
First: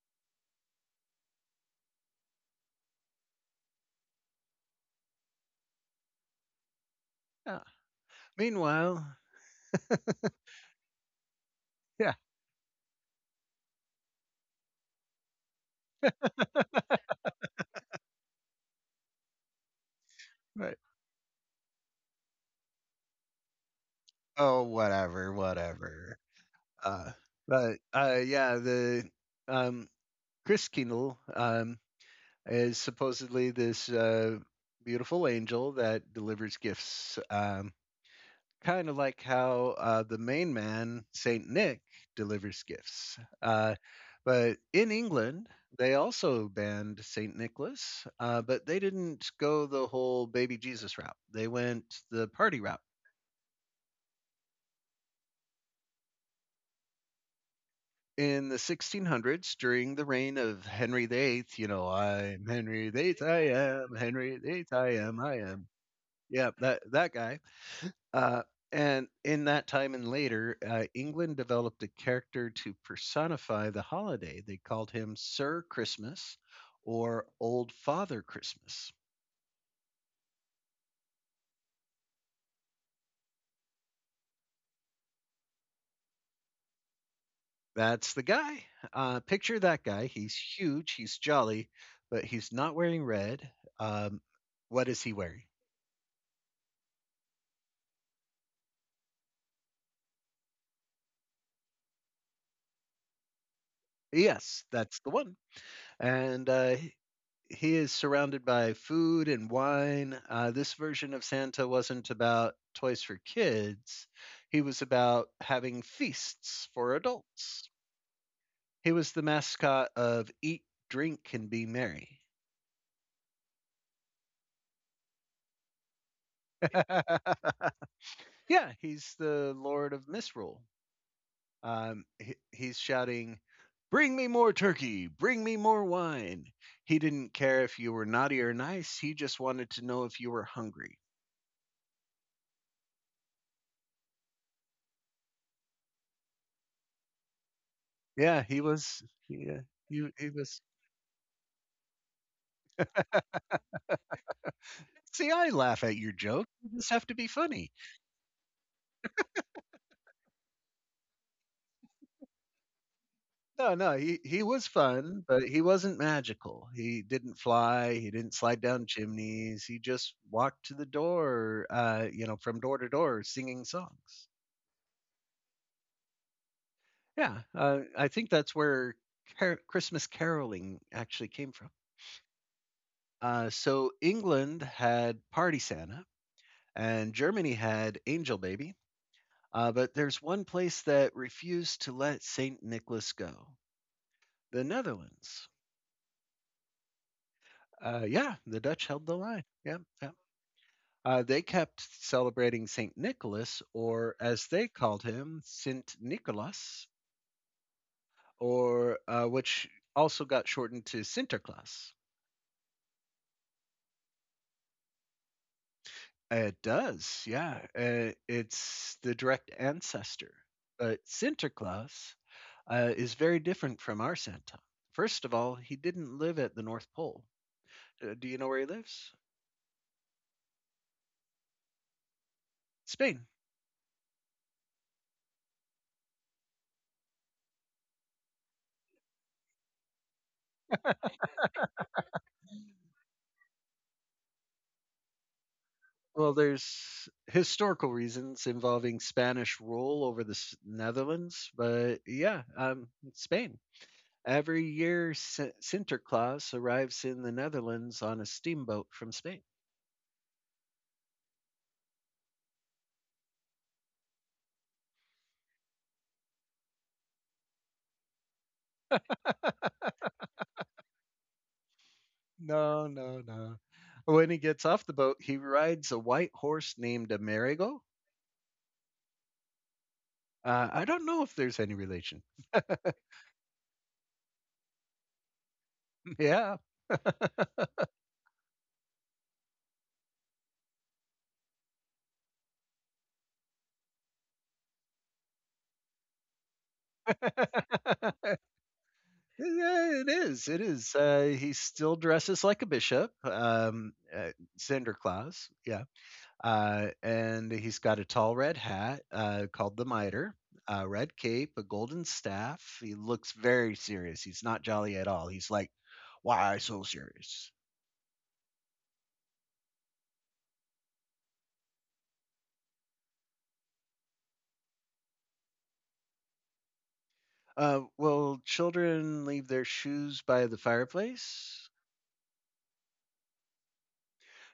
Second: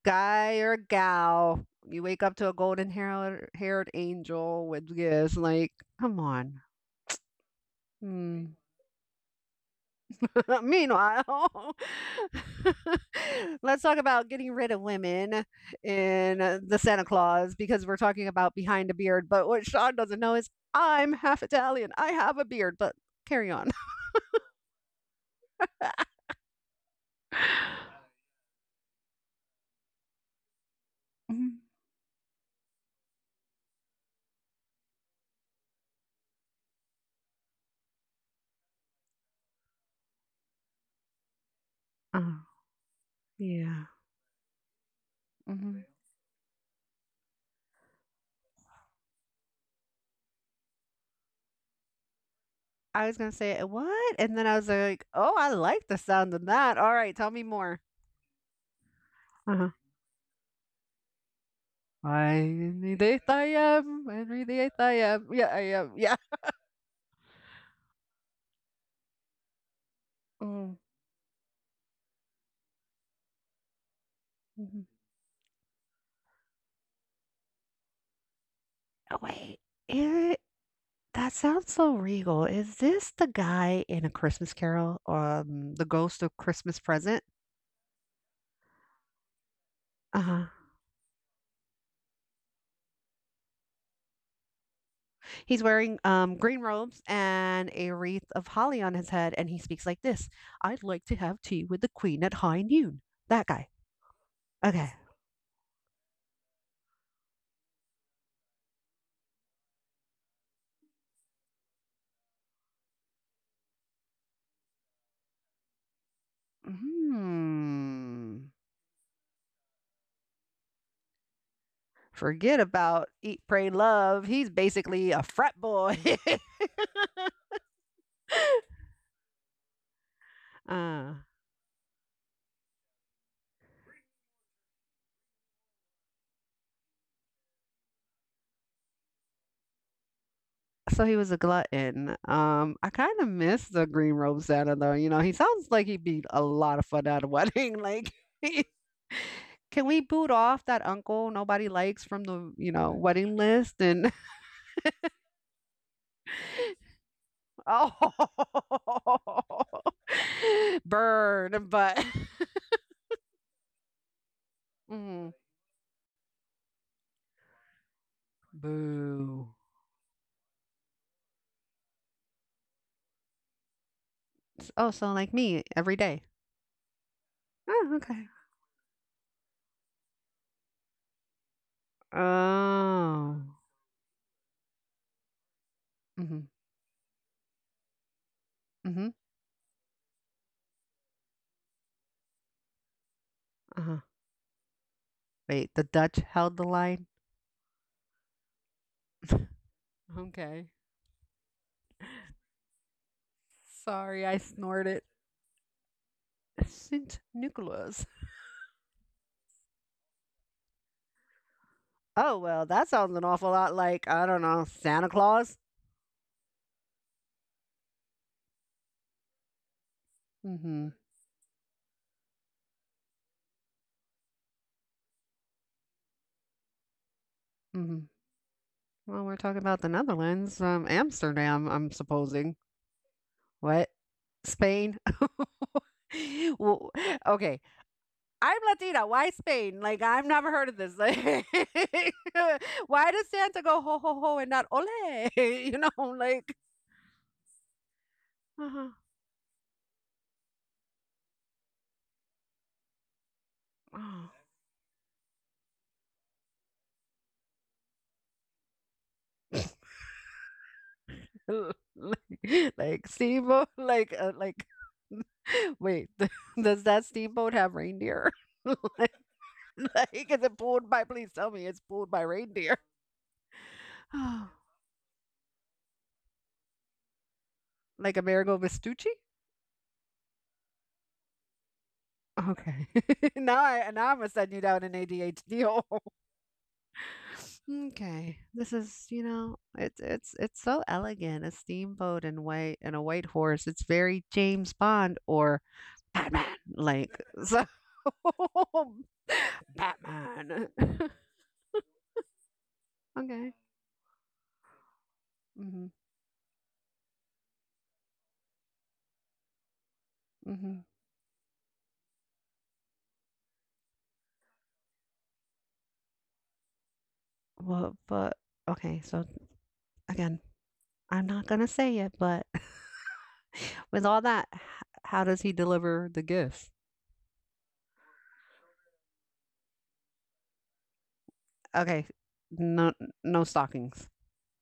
[SPEAKER 1] guy or a gal, you wake up to a golden haired angel with gifts. Like, come on.
[SPEAKER 2] Yeah.
[SPEAKER 1] Hmm.
[SPEAKER 2] Meanwhile,
[SPEAKER 1] <laughs> Meanwhile,
[SPEAKER 2] yeah,
[SPEAKER 1] <laughs> let's talk about getting rid of women in the Santa Claus because we're talking about behind a beard. But what Sean doesn't know is
[SPEAKER 2] right.
[SPEAKER 1] I'm half Italian. I have a beard, but carry on.
[SPEAKER 2] Oh, whatever, whatever. Uh, but yeah, the um, Chris Kindle
[SPEAKER 1] Mhm,
[SPEAKER 2] is supposedly this beautiful angel that delivers gifts. Kind of like how the main man, Saint Nick,
[SPEAKER 1] <laughs> Oh,
[SPEAKER 2] delivers gifts.
[SPEAKER 1] yeah.
[SPEAKER 2] But in England,
[SPEAKER 1] mhm.
[SPEAKER 2] they also banned Saint Nicholas, but they didn't go the whole baby Jesus route. They went the party route.
[SPEAKER 1] I was going to say, what? And then I was like, oh, I like the sound of that. All right, tell me more.
[SPEAKER 2] In the 1600s,
[SPEAKER 1] Uh-huh.
[SPEAKER 2] during the reign of Henry VIII, you know, I'm
[SPEAKER 1] I'm
[SPEAKER 2] Henry
[SPEAKER 1] the
[SPEAKER 2] VIII,
[SPEAKER 1] eighth I
[SPEAKER 2] I am
[SPEAKER 1] am.
[SPEAKER 2] Henry
[SPEAKER 1] Henry the
[SPEAKER 2] VIII,
[SPEAKER 1] eighth I
[SPEAKER 2] I am,
[SPEAKER 1] am.
[SPEAKER 2] I
[SPEAKER 1] Yeah, I
[SPEAKER 2] am.
[SPEAKER 1] am. Yeah.
[SPEAKER 2] Yeah, that guy. Uh, and in that time and later,
[SPEAKER 1] Mm,
[SPEAKER 2] England developed a character to personify the holiday. They
[SPEAKER 1] mhm.
[SPEAKER 2] called him Sir Christmas or Old Father Christmas.
[SPEAKER 1] Oh, wait. It That sounds so regal. Is this the guy in A Christmas Carol? The Ghost of Christmas Present?
[SPEAKER 2] That's the guy. Picture that guy. He's
[SPEAKER 1] Uh-huh.
[SPEAKER 2] huge, he's jolly, but he's not wearing red. Um, what is he wearing?
[SPEAKER 1] He's wearing green robes and a wreath of holly on his head, and he speaks like this. I'd like to have tea with the queen at high noon. That guy.
[SPEAKER 2] Yes,
[SPEAKER 1] Okay.
[SPEAKER 2] that's the one. And he is surrounded by food and wine. This version of Santa wasn't about toys for kids, he was about having feasts for adults.
[SPEAKER 1] Hmm.
[SPEAKER 2] He was the mascot of Eat, Drink, and Be Merry.
[SPEAKER 1] Forget about eat, pray, love. He's basically a frat boy.
[SPEAKER 2] <laughs> Yeah, he's the Lord of Misrule.
[SPEAKER 1] <laughs> uh.
[SPEAKER 2] He's shouting, "Bring me more turkey, bring me more wine." He didn't care if you were naughty or nice, he just wanted to know if you were hungry.
[SPEAKER 1] So he was a glutton. I kind of miss the green robe Santa though. You know, he sounds like he'd be a lot of fun at a wedding. <laughs> Like,
[SPEAKER 2] Yeah, he
[SPEAKER 1] <laughs>
[SPEAKER 2] was. Yeah,
[SPEAKER 1] can we
[SPEAKER 2] he, he
[SPEAKER 1] boot
[SPEAKER 2] was
[SPEAKER 1] off that uncle nobody likes from the wedding list? And
[SPEAKER 2] See, I laugh at your joke. You just have to be funny.
[SPEAKER 1] <laughs> oh, <laughs> burn, but
[SPEAKER 2] No, no, he was
[SPEAKER 1] <laughs>
[SPEAKER 2] fun,
[SPEAKER 1] mm,
[SPEAKER 2] but he wasn't magical. He didn't fly. He didn't slide down
[SPEAKER 1] boo.
[SPEAKER 2] chimneys. He just walked to the door, you know, from door to door, singing songs.
[SPEAKER 1] S- Oh, so like me every day.
[SPEAKER 2] Yeah,
[SPEAKER 1] Oh,
[SPEAKER 2] I
[SPEAKER 1] okay.
[SPEAKER 2] think that's where Christmas caroling actually came from.
[SPEAKER 1] Oh.
[SPEAKER 2] So England had Party Santa,
[SPEAKER 1] Mm-hmm.
[SPEAKER 2] and Germany had Angel Baby.
[SPEAKER 1] Mm-hmm.
[SPEAKER 2] But there's one place that refused to let Saint Nicholas go:
[SPEAKER 1] Uh-huh.
[SPEAKER 2] the Netherlands.
[SPEAKER 1] Wait, the Dutch held the line.
[SPEAKER 2] Yeah, the Dutch held the line.
[SPEAKER 1] <laughs>
[SPEAKER 2] Yeah, yeah.
[SPEAKER 1] okay.
[SPEAKER 2] They kept celebrating Saint Nicholas, or
[SPEAKER 1] Sorry, I
[SPEAKER 2] as they
[SPEAKER 1] snorted.
[SPEAKER 2] called him, Sint Nicholas,
[SPEAKER 1] Saint Nicholas.
[SPEAKER 2] or which also got shortened to Sinterklaas.
[SPEAKER 1] Oh, well, that sounds an awful lot like, I don't know, Santa Claus?
[SPEAKER 2] It does, yeah. It's the direct ancestor,
[SPEAKER 1] Mm-hmm.
[SPEAKER 2] but Sinterklaas is very different from our Santa. First of all, he didn't live at the North Pole.
[SPEAKER 1] Mm-hmm.
[SPEAKER 2] Do you know where he lives?
[SPEAKER 1] Well, we're talking about the Netherlands, Amsterdam. I'm supposing
[SPEAKER 2] Spain.
[SPEAKER 1] what? Spain. <laughs> Well, okay. I'm Latina. Why Spain? Like, I've never heard of this. <laughs> Like, why does Santa go ho ho ho and not ole? <laughs>
[SPEAKER 2] Well,
[SPEAKER 1] Like,
[SPEAKER 2] there's historical reasons
[SPEAKER 1] uh-huh.
[SPEAKER 2] involving Spanish rule over the Netherlands, but yeah, Spain. Every year, Sinterklaas arrives in the Netherlands on a steamboat from Spain.
[SPEAKER 1] <sighs> like, <laughs> like, Steve, like, <laughs> wait, <laughs> does that steamboat have reindeer? <laughs> like, like, is it pulled by, please tell me it's pulled by reindeer.
[SPEAKER 2] No, no, no. When he
[SPEAKER 1] <gasps> <sighs>
[SPEAKER 2] gets off the boat, he rides a white horse named Amerigo.
[SPEAKER 1] like Amerigo Vespucci?
[SPEAKER 2] I don't know if there's any relation.
[SPEAKER 1] Okay. <laughs> Now I'm gonna send you down an ADHD hole.
[SPEAKER 2] Yeah.
[SPEAKER 1] <laughs> okay. This is, you know, it's so elegant. A steamboat and a white horse. It's very James Bond or Batman. Like so <laughs>
[SPEAKER 2] <laughs> Yeah, it is.
[SPEAKER 1] Batman.
[SPEAKER 2] It is.
[SPEAKER 1] <laughs>
[SPEAKER 2] He still dresses like a bishop,
[SPEAKER 1] okay.
[SPEAKER 2] Santa Claus.
[SPEAKER 1] Mm-hmm.
[SPEAKER 2] Yeah, and he's got a tall red hat called the mitre,
[SPEAKER 1] Mm-hmm.
[SPEAKER 2] a red cape, a golden staff. He looks very serious. He's not jolly at all. He's like, "Why so serious?"
[SPEAKER 1] Well, but okay, so again, I'm not gonna say it, but <laughs> with all that, how does he deliver the gifts?
[SPEAKER 2] Will children leave their shoes by the fireplace?
[SPEAKER 1] Okay, no, no stockings.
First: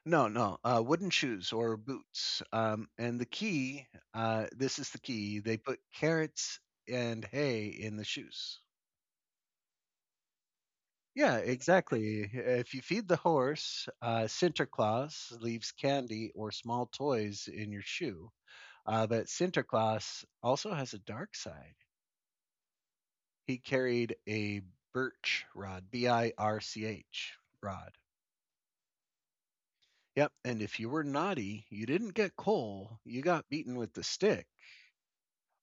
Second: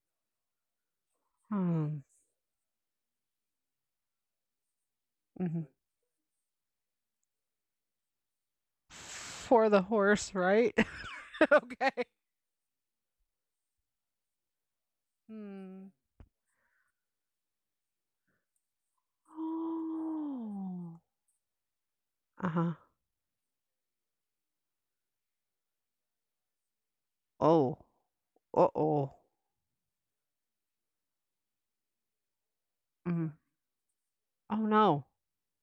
[SPEAKER 2] No, no, wooden shoes or
[SPEAKER 1] Hmm.
[SPEAKER 2] boots. And the key, this is the key. They
[SPEAKER 1] Mhm.
[SPEAKER 2] put carrots and hay in the shoes.
[SPEAKER 1] For the horse, right?
[SPEAKER 2] Yeah,
[SPEAKER 1] <laughs> okay.
[SPEAKER 2] exactly. If you feed the horse, Sinterklaas leaves
[SPEAKER 1] Hmm.
[SPEAKER 2] candy or small toys in your shoe. But
[SPEAKER 1] <gasps>
[SPEAKER 2] Sinterklaas also has a
[SPEAKER 1] Oh.
[SPEAKER 2] dark side.
[SPEAKER 1] Uh huh.
[SPEAKER 2] He carried a birch rod, BIRCH
[SPEAKER 1] Oh.
[SPEAKER 2] rod.
[SPEAKER 1] Uh oh.
[SPEAKER 2] Yep. And if you were naughty, you didn't get coal, you
[SPEAKER 1] Mm.
[SPEAKER 2] got beaten with the stick.
[SPEAKER 1] Oh no.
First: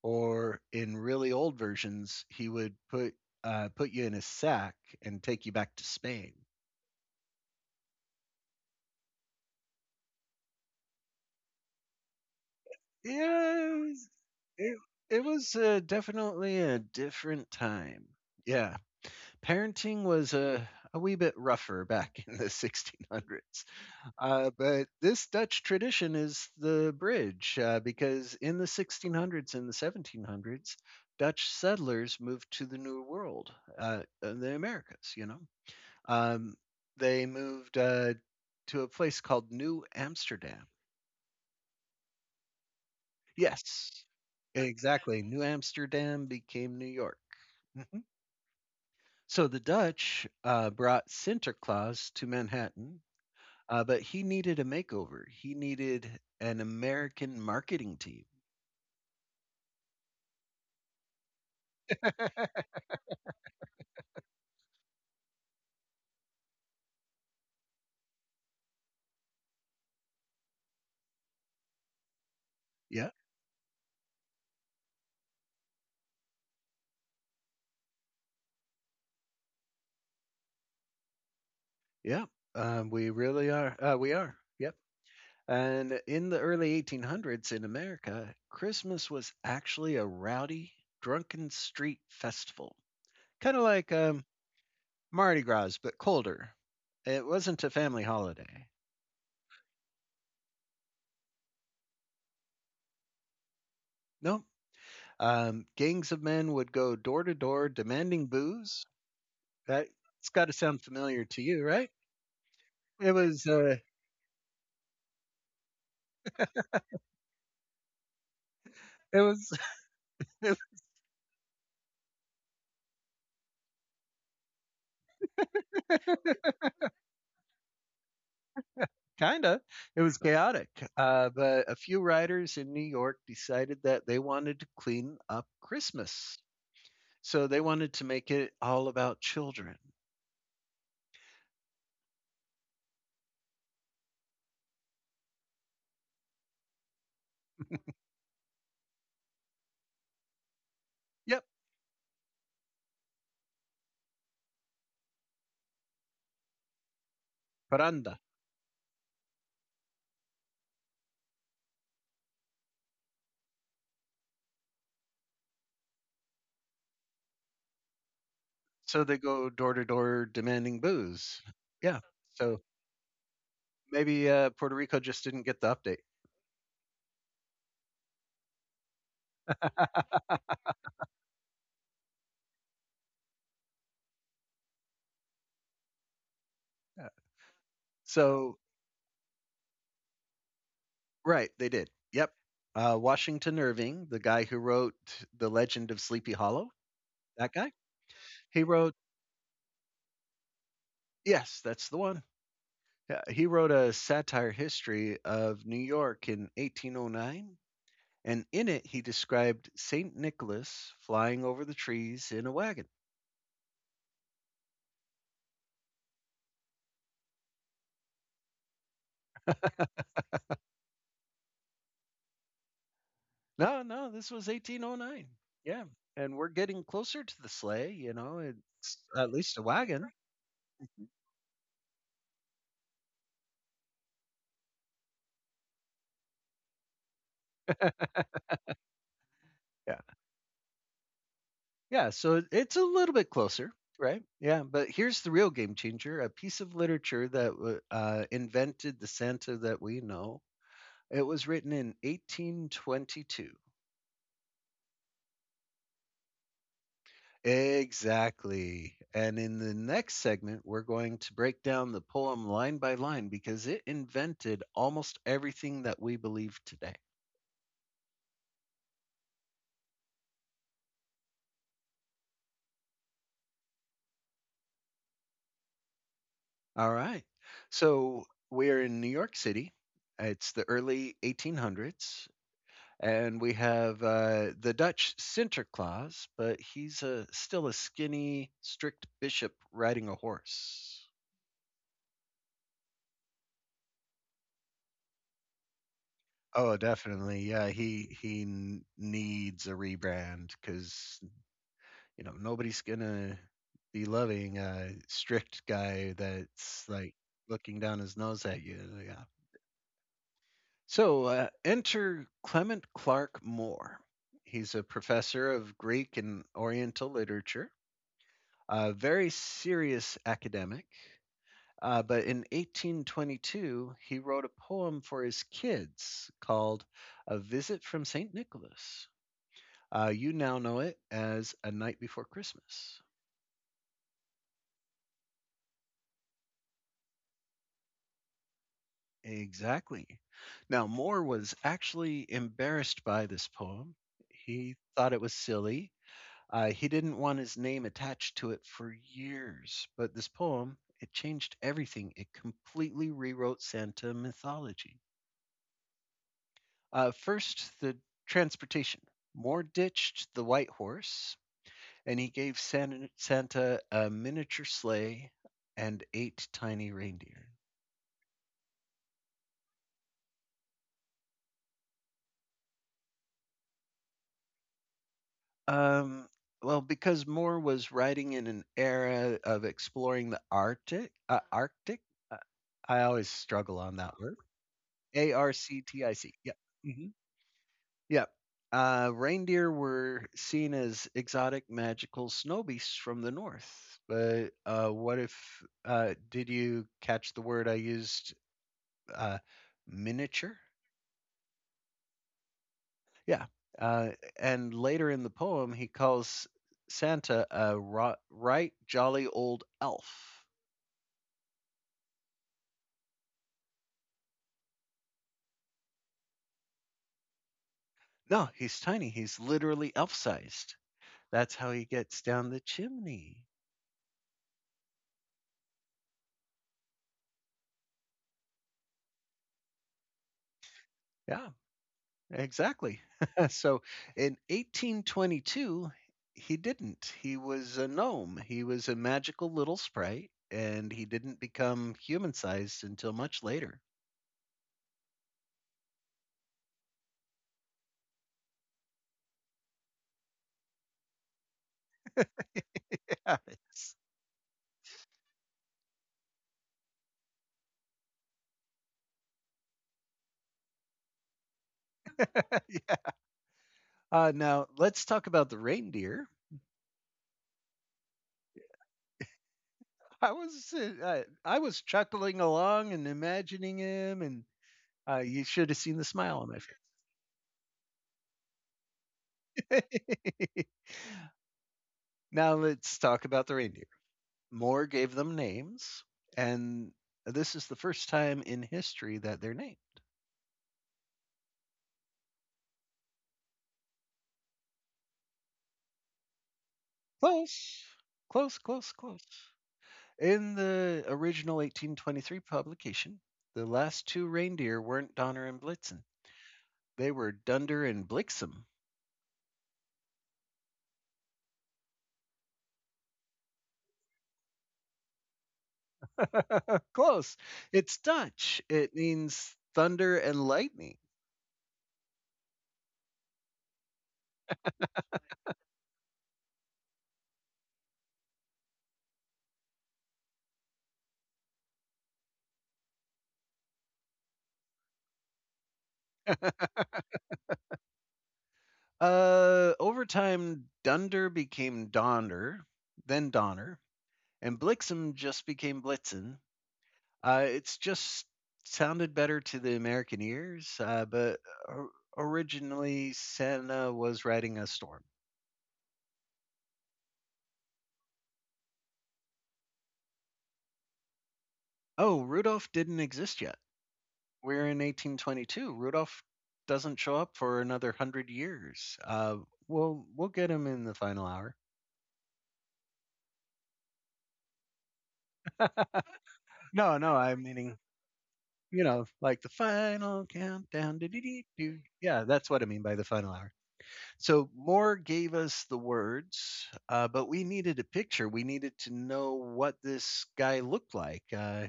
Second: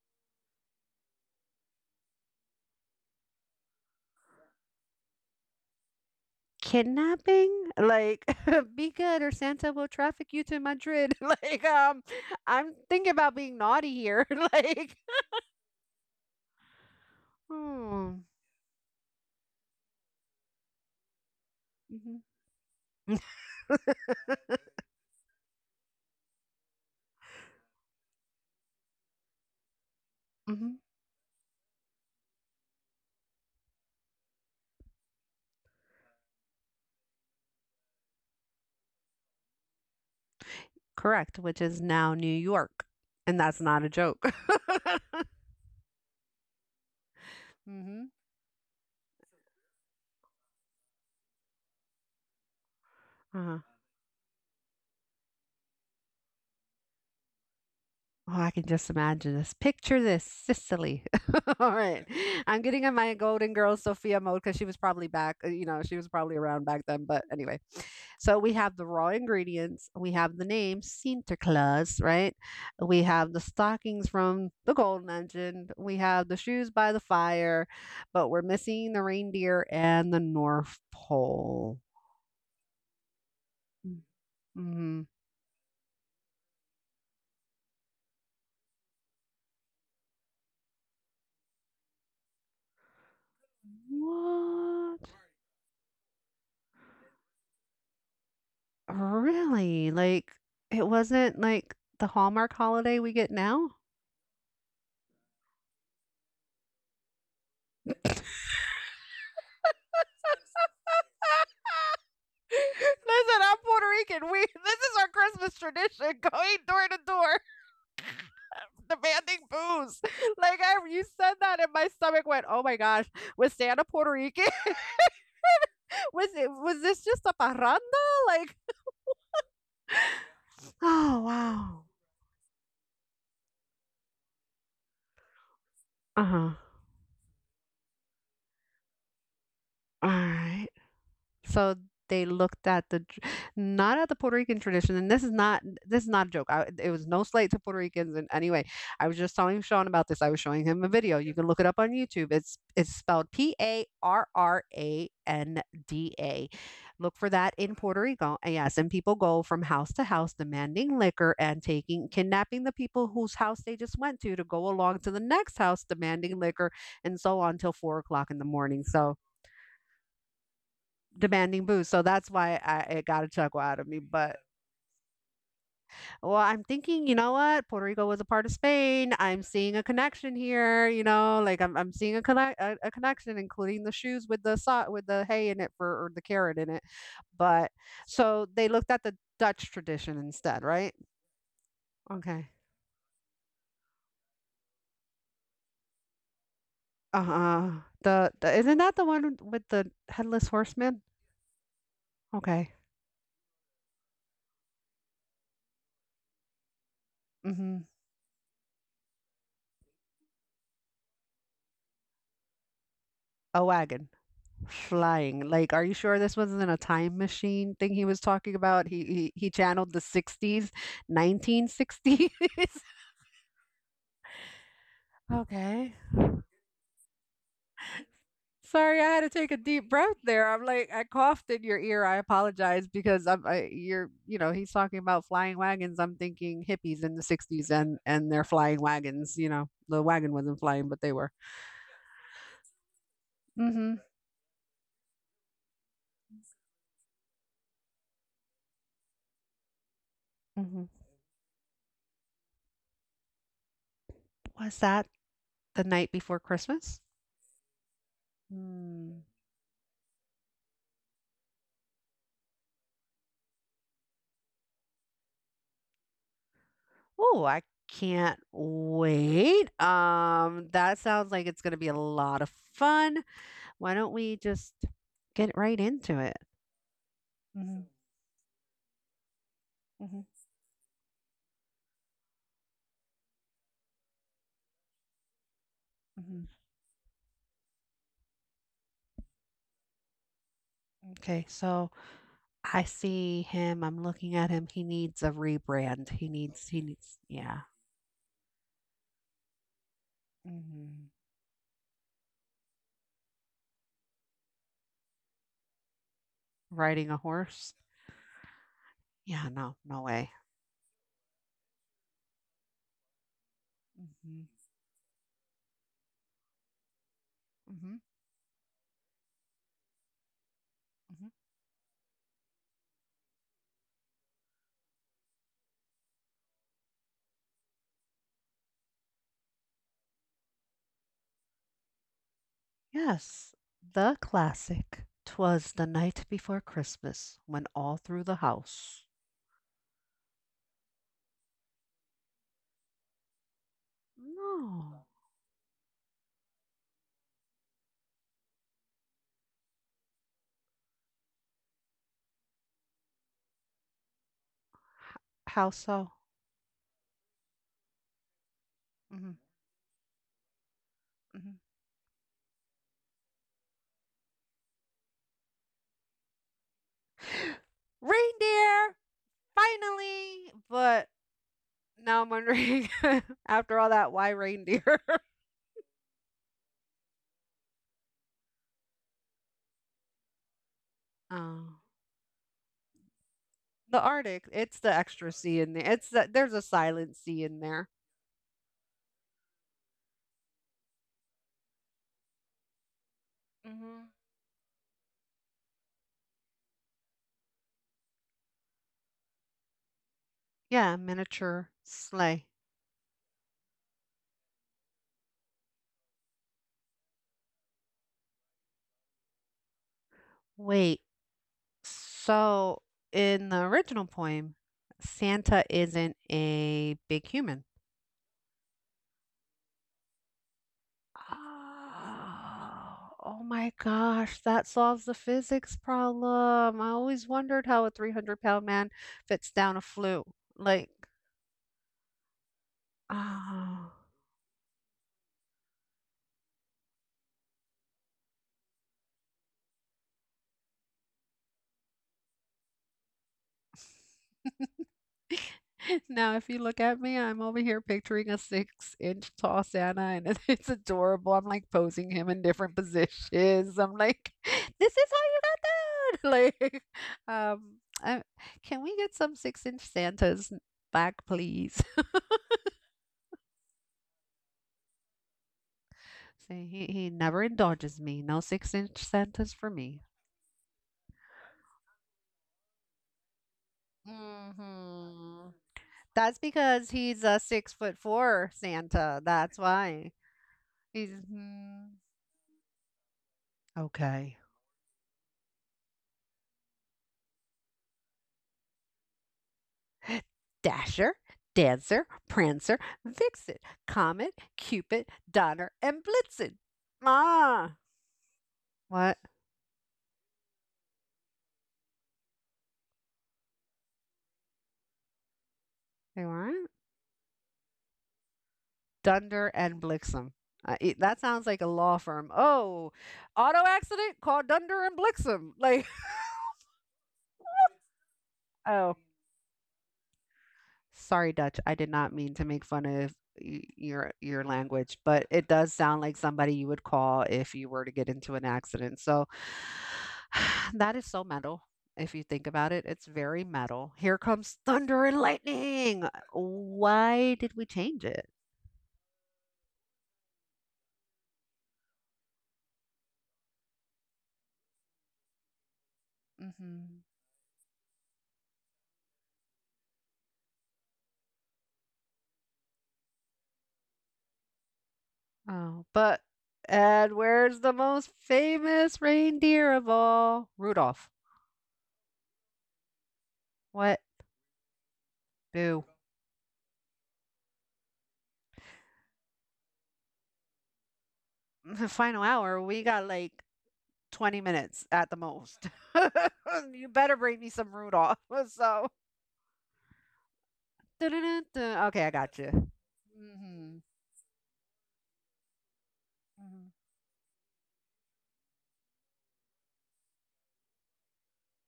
[SPEAKER 2] Or in really old versions, he would put you in a sack and take you back to Spain.
[SPEAKER 1] Kidnapping? Like, <laughs> be good or Santa will traffic you to Madrid. <laughs> like, I'm thinking about being
[SPEAKER 2] Yeah,
[SPEAKER 1] naughty here. <laughs>
[SPEAKER 2] it,
[SPEAKER 1] like,
[SPEAKER 2] it was definitely a different time.
[SPEAKER 1] hmm.
[SPEAKER 2] Yeah, parenting was a wee bit rougher
[SPEAKER 1] Hmm.
[SPEAKER 2] back in the <laughs> 1600s. But this Dutch tradition is the bridge because in the 1600s and the
[SPEAKER 1] Hmm.
[SPEAKER 2] 1700s, Dutch settlers moved to the New World, and the Americas, you know? Um, they moved to a place called New Amsterdam.
[SPEAKER 1] Correct, which is now New York. And that's not a
[SPEAKER 2] Yes,
[SPEAKER 1] joke. <laughs>
[SPEAKER 2] exactly. New Amsterdam became New York. Mhm.
[SPEAKER 1] Mm-hmm.
[SPEAKER 2] So the Dutch brought Sinterklaas to Manhattan, but he needed a makeover. He needed an American marketing team.
[SPEAKER 1] Oh, I can just imagine this. Picture this, Sicily. <laughs> All right. I'm getting in my Golden Girls Sophia mode because she was probably around back then. But anyway, so we have the raw ingredients, we have the name Sinterklaas, right? We
[SPEAKER 2] Yeah,
[SPEAKER 1] have the stockings from the gold legend, we have the shoes by the fire, but we're missing the reindeer and the North Pole.
[SPEAKER 2] yeah, we really are. We are. Yep.
[SPEAKER 1] Mm-hmm.
[SPEAKER 2] And in the early 1800s in America, Christmas was actually a rowdy, drunken street festival. Kinda like,
[SPEAKER 1] What?
[SPEAKER 2] Mardi Gras, but colder. It wasn't a family holiday.
[SPEAKER 1] Really? Like, it wasn't, like, the Hallmark holiday we get now?
[SPEAKER 2] Nope. Gangs of men would go door to door demanding booze. That's gotta sound
[SPEAKER 1] <laughs>
[SPEAKER 2] familiar to you, right? It
[SPEAKER 1] Listen,
[SPEAKER 2] was,
[SPEAKER 1] I'm
[SPEAKER 2] uh,
[SPEAKER 1] Puerto Rican. We This is our Christmas tradition, <laughs> going door to door, <laughs>
[SPEAKER 2] it
[SPEAKER 1] demanding
[SPEAKER 2] was
[SPEAKER 1] booze. Like,
[SPEAKER 2] <laughs>
[SPEAKER 1] you said that, and my stomach went, "Oh my gosh, was Santa Puerto Rican? <laughs> Was it? Was this just a parranda?" Like
[SPEAKER 2] kinda. It was chaotic,
[SPEAKER 1] oh,
[SPEAKER 2] but a
[SPEAKER 1] wow.
[SPEAKER 2] few writers in New York decided that they wanted to clean up Christmas.
[SPEAKER 1] Uh-huh.
[SPEAKER 2] So they wanted to make it all about children.
[SPEAKER 1] All right. So they looked at the not at the Puerto Rican tradition, and this is not a joke. It was no slight to Puerto Ricans in anyway. I was just telling Sean about this. I was showing him a video. You
[SPEAKER 2] Yep,
[SPEAKER 1] can look it up on YouTube. It's spelled parranda. Look for that in Puerto
[SPEAKER 2] paranda.
[SPEAKER 1] Rico. And yes, and people go from house to house demanding liquor and taking kidnapping the people whose house they just went to go along to the next house demanding liquor and so on till 4 o'clock in the morning.
[SPEAKER 2] So they
[SPEAKER 1] So
[SPEAKER 2] go door to door demanding booze.
[SPEAKER 1] demanding booze.
[SPEAKER 2] Yeah.
[SPEAKER 1] So that's
[SPEAKER 2] So
[SPEAKER 1] why it got a chuckle out of me.
[SPEAKER 2] Maybe
[SPEAKER 1] But
[SPEAKER 2] Puerto Rico just didn't get the update.
[SPEAKER 1] well, I'm thinking, you know what? Puerto Rico was a part of Spain. I'm seeing a connection here. Like I'm seeing a a connection, including the shoes with the with the hay in it for or the carrot in it.
[SPEAKER 2] Uh,
[SPEAKER 1] But so
[SPEAKER 2] So,
[SPEAKER 1] they looked at the Dutch tradition instead, right?
[SPEAKER 2] right, they did. Yep.
[SPEAKER 1] Okay.
[SPEAKER 2] Washington Irving, the guy who wrote The Legend of Sleepy Hollow, that guy,
[SPEAKER 1] Uh-uh. The
[SPEAKER 2] he
[SPEAKER 1] Isn't
[SPEAKER 2] wrote,
[SPEAKER 1] that the one with the headless horseman?
[SPEAKER 2] yes, that's the one.
[SPEAKER 1] Okay.
[SPEAKER 2] Yeah, he wrote a satire history of New York in 1809.
[SPEAKER 1] Mm-hmm.
[SPEAKER 2] And in it, he described St. Nicholas flying over the trees in a wagon.
[SPEAKER 1] A wagon. Flying. Like, are you sure this wasn't a time machine thing he was talking about? He channeled the 60s, 1960s. <laughs>
[SPEAKER 2] No, no, this was 1809. Yeah.
[SPEAKER 1] Okay.
[SPEAKER 2] And we're getting closer to the sleigh, you know, it's
[SPEAKER 1] Sorry, I had
[SPEAKER 2] at
[SPEAKER 1] to take
[SPEAKER 2] least
[SPEAKER 1] a
[SPEAKER 2] a
[SPEAKER 1] deep
[SPEAKER 2] wagon.
[SPEAKER 1] breath there. I'm like,
[SPEAKER 2] Yeah.
[SPEAKER 1] I coughed in your ear. I apologize because I'm, I, you're, you know, he's talking about flying wagons. I'm thinking hippies in the 60s and they're flying wagons. The wagon wasn't flying, but they were.
[SPEAKER 2] Yeah, so it's a little bit closer,
[SPEAKER 1] Mm-hmm.
[SPEAKER 2] right? Yeah, but here's the real game changer, a piece of literature that invented the Santa that we know.
[SPEAKER 1] Hmm.
[SPEAKER 2] It was written in 1822.
[SPEAKER 1] Was that the night before Christmas?
[SPEAKER 2] Exactly.
[SPEAKER 1] Hmm.
[SPEAKER 2] And in the next segment, we're going to break down the poem line by line because it invented almost everything that we believe today.
[SPEAKER 1] Oh, I can't wait. That sounds like it's going to be a lot of fun. Why don't we just get right into it?
[SPEAKER 2] All right.
[SPEAKER 1] Hmm.
[SPEAKER 2] So we're in New York City.
[SPEAKER 1] Hmm.
[SPEAKER 2] It's the early 1800s. And we have the Dutch Sinterklaas,
[SPEAKER 1] Hmm.
[SPEAKER 2] but he's a, still a skinny, strict bishop riding a horse.
[SPEAKER 1] Okay, so I see him. I'm looking at him. He needs a rebrand. He needs,
[SPEAKER 2] Oh,
[SPEAKER 1] he needs,
[SPEAKER 2] definitely.
[SPEAKER 1] yeah.
[SPEAKER 2] Yeah, needs a rebrand
[SPEAKER 1] Hmm.
[SPEAKER 2] because you know nobody's gonna be loving a strict guy that's
[SPEAKER 1] Riding
[SPEAKER 2] like
[SPEAKER 1] a horse?
[SPEAKER 2] looking down his nose at you. Yeah.
[SPEAKER 1] Yeah, no, no way.
[SPEAKER 2] So enter Clement Clark Moore.
[SPEAKER 1] Hmm.
[SPEAKER 2] He's a professor of Greek and Oriental literature,
[SPEAKER 1] Hmm.
[SPEAKER 2] a very serious academic.
[SPEAKER 1] Hmm.
[SPEAKER 2] But in 1822, he wrote a poem for his kids called A Visit from St. Nicholas. You now know it as A Night Before Christmas.
[SPEAKER 1] Yes, the classic. 'Twas the night before Christmas when all through the house.
[SPEAKER 2] Exactly. Now, Moore was actually embarrassed by this poem. He
[SPEAKER 1] No.
[SPEAKER 2] thought it was silly. He didn't want his name attached to it for years, but this poem, it changed everything. It completely rewrote Santa mythology.
[SPEAKER 1] How so?
[SPEAKER 2] First, the transportation.
[SPEAKER 1] Hmm.
[SPEAKER 2] Moore ditched the white horse,
[SPEAKER 1] Hmm.
[SPEAKER 2] and he gave Santa a miniature sleigh and eight tiny reindeer.
[SPEAKER 1] <gasps> Reindeer, finally. But now I'm wondering, <laughs> after all that, why reindeer? <laughs>
[SPEAKER 2] Um, well, because Moore was riding in an era of exploring the
[SPEAKER 1] Oh.
[SPEAKER 2] Arctic. Uh, I always struggle on
[SPEAKER 1] The
[SPEAKER 2] that word.
[SPEAKER 1] Arctic. It's the
[SPEAKER 2] A
[SPEAKER 1] extra
[SPEAKER 2] R
[SPEAKER 1] C in
[SPEAKER 2] C
[SPEAKER 1] there.
[SPEAKER 2] T I C. Yeah.
[SPEAKER 1] There's a
[SPEAKER 2] Mm-hmm.
[SPEAKER 1] silent C in there.
[SPEAKER 2] Yep. Reindeer were seen as exotic, magical snow beasts from the north.
[SPEAKER 1] Hmm.
[SPEAKER 2] But what if? Did you catch the word I used? Uh, Miniature.
[SPEAKER 1] Yeah, miniature sleigh.
[SPEAKER 2] Yeah. Uh, and later in the poem, he calls Santa a right jolly old elf.
[SPEAKER 1] Wait, so in the original poem, Santa isn't a big human.
[SPEAKER 2] No, he's tiny. He's literally elf-sized. That's how he gets down the
[SPEAKER 1] Oh,
[SPEAKER 2] chimney.
[SPEAKER 1] oh my gosh, that solves the physics problem. I always wondered how a 300-pound man fits down a flue. Like,
[SPEAKER 2] Yeah. Exactly. <laughs> So
[SPEAKER 1] oh.
[SPEAKER 2] in 1822, he didn't. He was a gnome. He was a magical little sprite, and he didn't become human sized until much later.
[SPEAKER 1] <laughs> Now, if you look at me, I'm over here picturing a 6-inch tall Santa, and <laughs> it's adorable. I'm like posing him in different
[SPEAKER 2] <laughs>
[SPEAKER 1] positions. I'm like, <laughs> this is how you got down. <laughs> Like, um, I, can we get some 6-inch Santas back, please?
[SPEAKER 2] Yes. Now let's talk about the reindeer.
[SPEAKER 1] See, he never indulges me. No 6-inch sentence for me.
[SPEAKER 2] I was chuckling along and imagining him, and you
[SPEAKER 1] Hmm.
[SPEAKER 2] should have seen the
[SPEAKER 1] That's
[SPEAKER 2] smile on
[SPEAKER 1] because he's a 6 foot four Santa. That's
[SPEAKER 2] my
[SPEAKER 1] why.
[SPEAKER 2] face.
[SPEAKER 1] He's
[SPEAKER 2] <laughs> Now let's talk about the reindeer.
[SPEAKER 1] okay.
[SPEAKER 2] Moore gave them names, and this is the first time in history that they're named.
[SPEAKER 1] <gasps> Dasher, Dancer, Prancer, Vixen, Comet, Cupid, Donner, and Blitzen. Ah,
[SPEAKER 2] Close, close, close,
[SPEAKER 1] what
[SPEAKER 2] close. In the original 1823 publication, the last two reindeer weren't Donner and Blitzen.
[SPEAKER 1] they weren't?
[SPEAKER 2] They were Dunder and Blixem.
[SPEAKER 1] Dunder and Blixen. That sounds like a law firm. Oh, auto accident? Call Dunder and Blixen. Like,
[SPEAKER 2] <laughs> Close. It's Dutch. It
[SPEAKER 1] <laughs> oh.
[SPEAKER 2] means thunder and lightning.
[SPEAKER 1] Sorry, Dutch. I did not mean to make fun of your language, but it does sound like somebody you would call if you were to get into an accident. So <sighs> that is so metal. If you think about it, it's very metal. Here comes thunder and lightning. Why did we change it?
[SPEAKER 2] Over time, Dunder became Donder, then Donner, and Blixem just became Blitzen.
[SPEAKER 1] Hmm.
[SPEAKER 2] It's just sounded better to the American ears, but or- originally Santa was riding a storm.
[SPEAKER 1] Oh, but and where's the most famous reindeer of all? Rudolph.
[SPEAKER 2] Oh, Rudolph didn't exist yet.
[SPEAKER 1] What?
[SPEAKER 2] We're in 1822.
[SPEAKER 1] Boo.
[SPEAKER 2] Rudolph doesn't show up for another 100 years. We'll get him in the final hour.
[SPEAKER 1] <laughs> Final hour. We got like 20 minutes at the most. <laughs> You
[SPEAKER 2] No, no,
[SPEAKER 1] better
[SPEAKER 2] I'm
[SPEAKER 1] bring me some
[SPEAKER 2] meaning
[SPEAKER 1] Rudolph. <laughs>
[SPEAKER 2] you
[SPEAKER 1] So,
[SPEAKER 2] know like the final countdown. Do do
[SPEAKER 1] dun-dun-dun-dun.
[SPEAKER 2] do.
[SPEAKER 1] Okay, I
[SPEAKER 2] Yeah,
[SPEAKER 1] got
[SPEAKER 2] that's
[SPEAKER 1] you.
[SPEAKER 2] what I mean by the final hour.
[SPEAKER 1] Mm-hmm.
[SPEAKER 2] So Moore gave us the
[SPEAKER 1] Hmm.
[SPEAKER 2] words, but we needed a picture. We needed to know what this guy looked like.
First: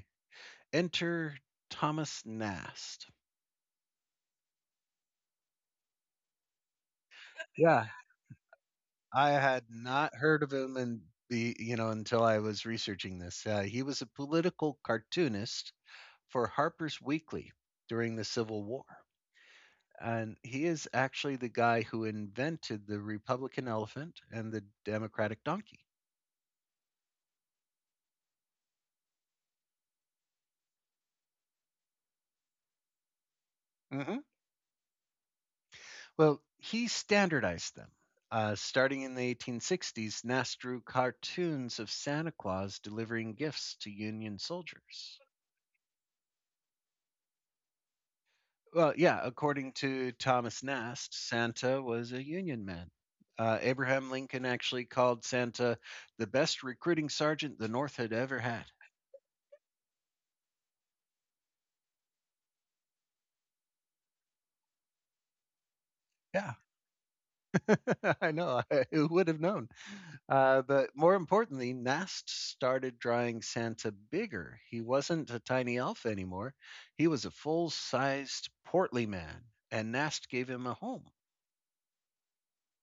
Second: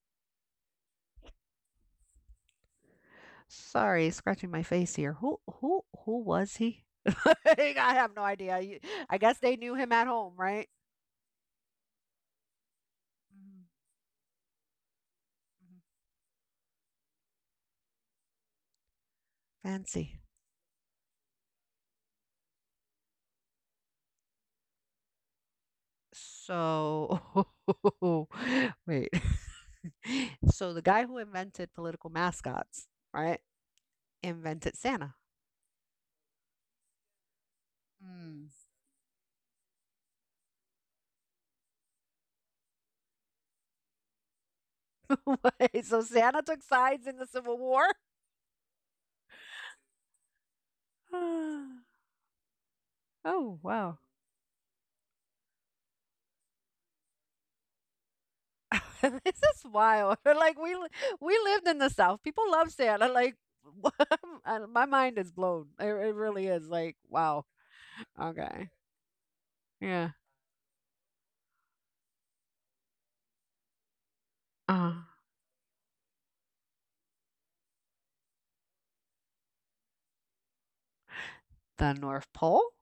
[SPEAKER 2] Enter Thomas Nast.
[SPEAKER 1] Sorry, scratching my face here. Who was he? <laughs> Like,
[SPEAKER 2] Yeah,
[SPEAKER 1] I have no idea. I
[SPEAKER 2] I
[SPEAKER 1] guess they
[SPEAKER 2] had
[SPEAKER 1] knew him at
[SPEAKER 2] not
[SPEAKER 1] home,
[SPEAKER 2] heard of
[SPEAKER 1] right?
[SPEAKER 2] him, and the you know until I was researching this.
[SPEAKER 1] Hmm.
[SPEAKER 2] He was a political cartoonist
[SPEAKER 1] Hmm.
[SPEAKER 2] for Harper's Weekly during the Civil War,
[SPEAKER 1] Fancy.
[SPEAKER 2] and he is actually the guy who invented the Republican elephant and the Democratic donkey.
[SPEAKER 1] So, <laughs> wait. <laughs> So the guy who invented political mascots, right,
[SPEAKER 2] Mhm.
[SPEAKER 1] invented Santa.
[SPEAKER 2] Well, he standardized them.
[SPEAKER 1] <laughs> Mm.
[SPEAKER 2] Starting in the 1860s, Nast drew cartoons of Santa Claus delivering gifts to Union soldiers.
[SPEAKER 1] Wait, so Santa took sides in the Civil War?
[SPEAKER 2] Well, yeah, according to Thomas Nast, Santa
[SPEAKER 1] <gasps>
[SPEAKER 2] was a Union man.
[SPEAKER 1] Oh, wow.
[SPEAKER 2] Abraham Lincoln actually called Santa the best recruiting sergeant the North had ever had.
[SPEAKER 1] <laughs> This is wild. <laughs> Like we lived in the South. People love Santa. Like <laughs> and my mind is blown. It really
[SPEAKER 2] Yeah,
[SPEAKER 1] is. Like wow.
[SPEAKER 2] <laughs> I know.
[SPEAKER 1] Okay.
[SPEAKER 2] <laughs> Who would have known?
[SPEAKER 1] Yeah.
[SPEAKER 2] But more importantly, Nast started drawing Santa bigger. He
[SPEAKER 1] Uh,
[SPEAKER 2] wasn't a tiny elf anymore. He was a full sized, portly man, and Nast gave him a home.
[SPEAKER 1] the North Pole.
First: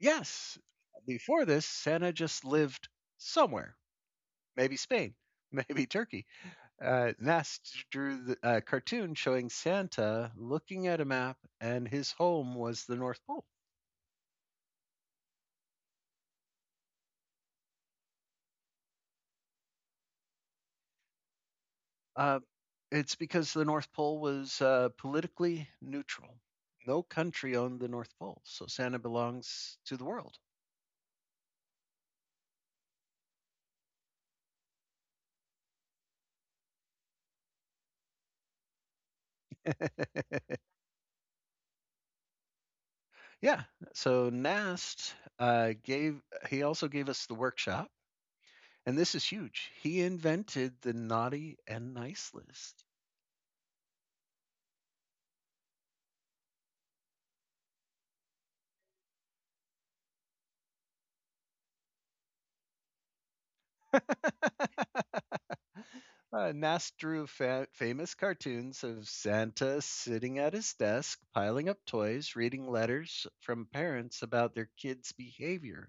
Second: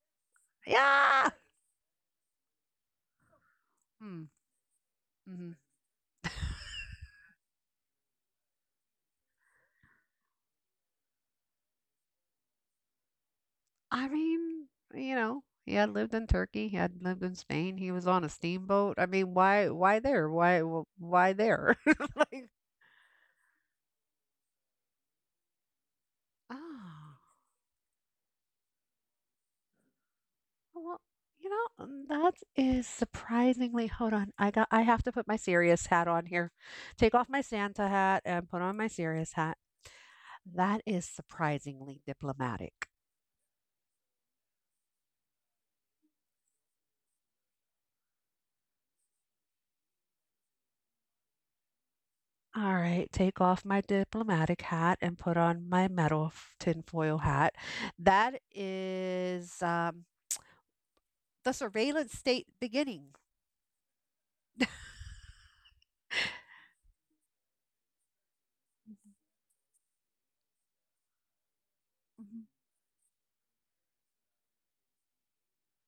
[SPEAKER 2] Yes,
[SPEAKER 1] Yeah.
[SPEAKER 2] before this, Santa just lived somewhere,
[SPEAKER 1] Hmm.
[SPEAKER 2] maybe Spain, <laughs>
[SPEAKER 1] Hmm.
[SPEAKER 2] maybe Turkey. Nast drew a cartoon showing Santa looking at a map, and his home was the North Pole.
[SPEAKER 1] I mean, he had lived in Turkey. He had lived in Spain. He was on a steamboat. I mean, why there? Why why there? <laughs>
[SPEAKER 2] Uh,
[SPEAKER 1] like
[SPEAKER 2] it's because the North Pole was politically neutral. No
[SPEAKER 1] oh.
[SPEAKER 2] country owned the North Pole, so Santa belongs to the world.
[SPEAKER 1] Well, that is surprisingly. Hold on. I have to put my serious hat on here. Take off my Santa hat and put on my serious hat.
[SPEAKER 2] <laughs>
[SPEAKER 1] That is surprisingly diplomatic.
[SPEAKER 2] Yeah. So Nast gave. He also gave us the workshop, and this is huge. He invented the naughty and nice
[SPEAKER 1] All
[SPEAKER 2] list.
[SPEAKER 1] right, take off my diplomatic hat and put on my metal tinfoil hat. That is the surveillance state beginning.
[SPEAKER 2] Nast drew famous cartoons of Santa sitting at his desk, piling up toys,
[SPEAKER 1] Mhm.
[SPEAKER 2] reading letters from parents about their kids' behavior.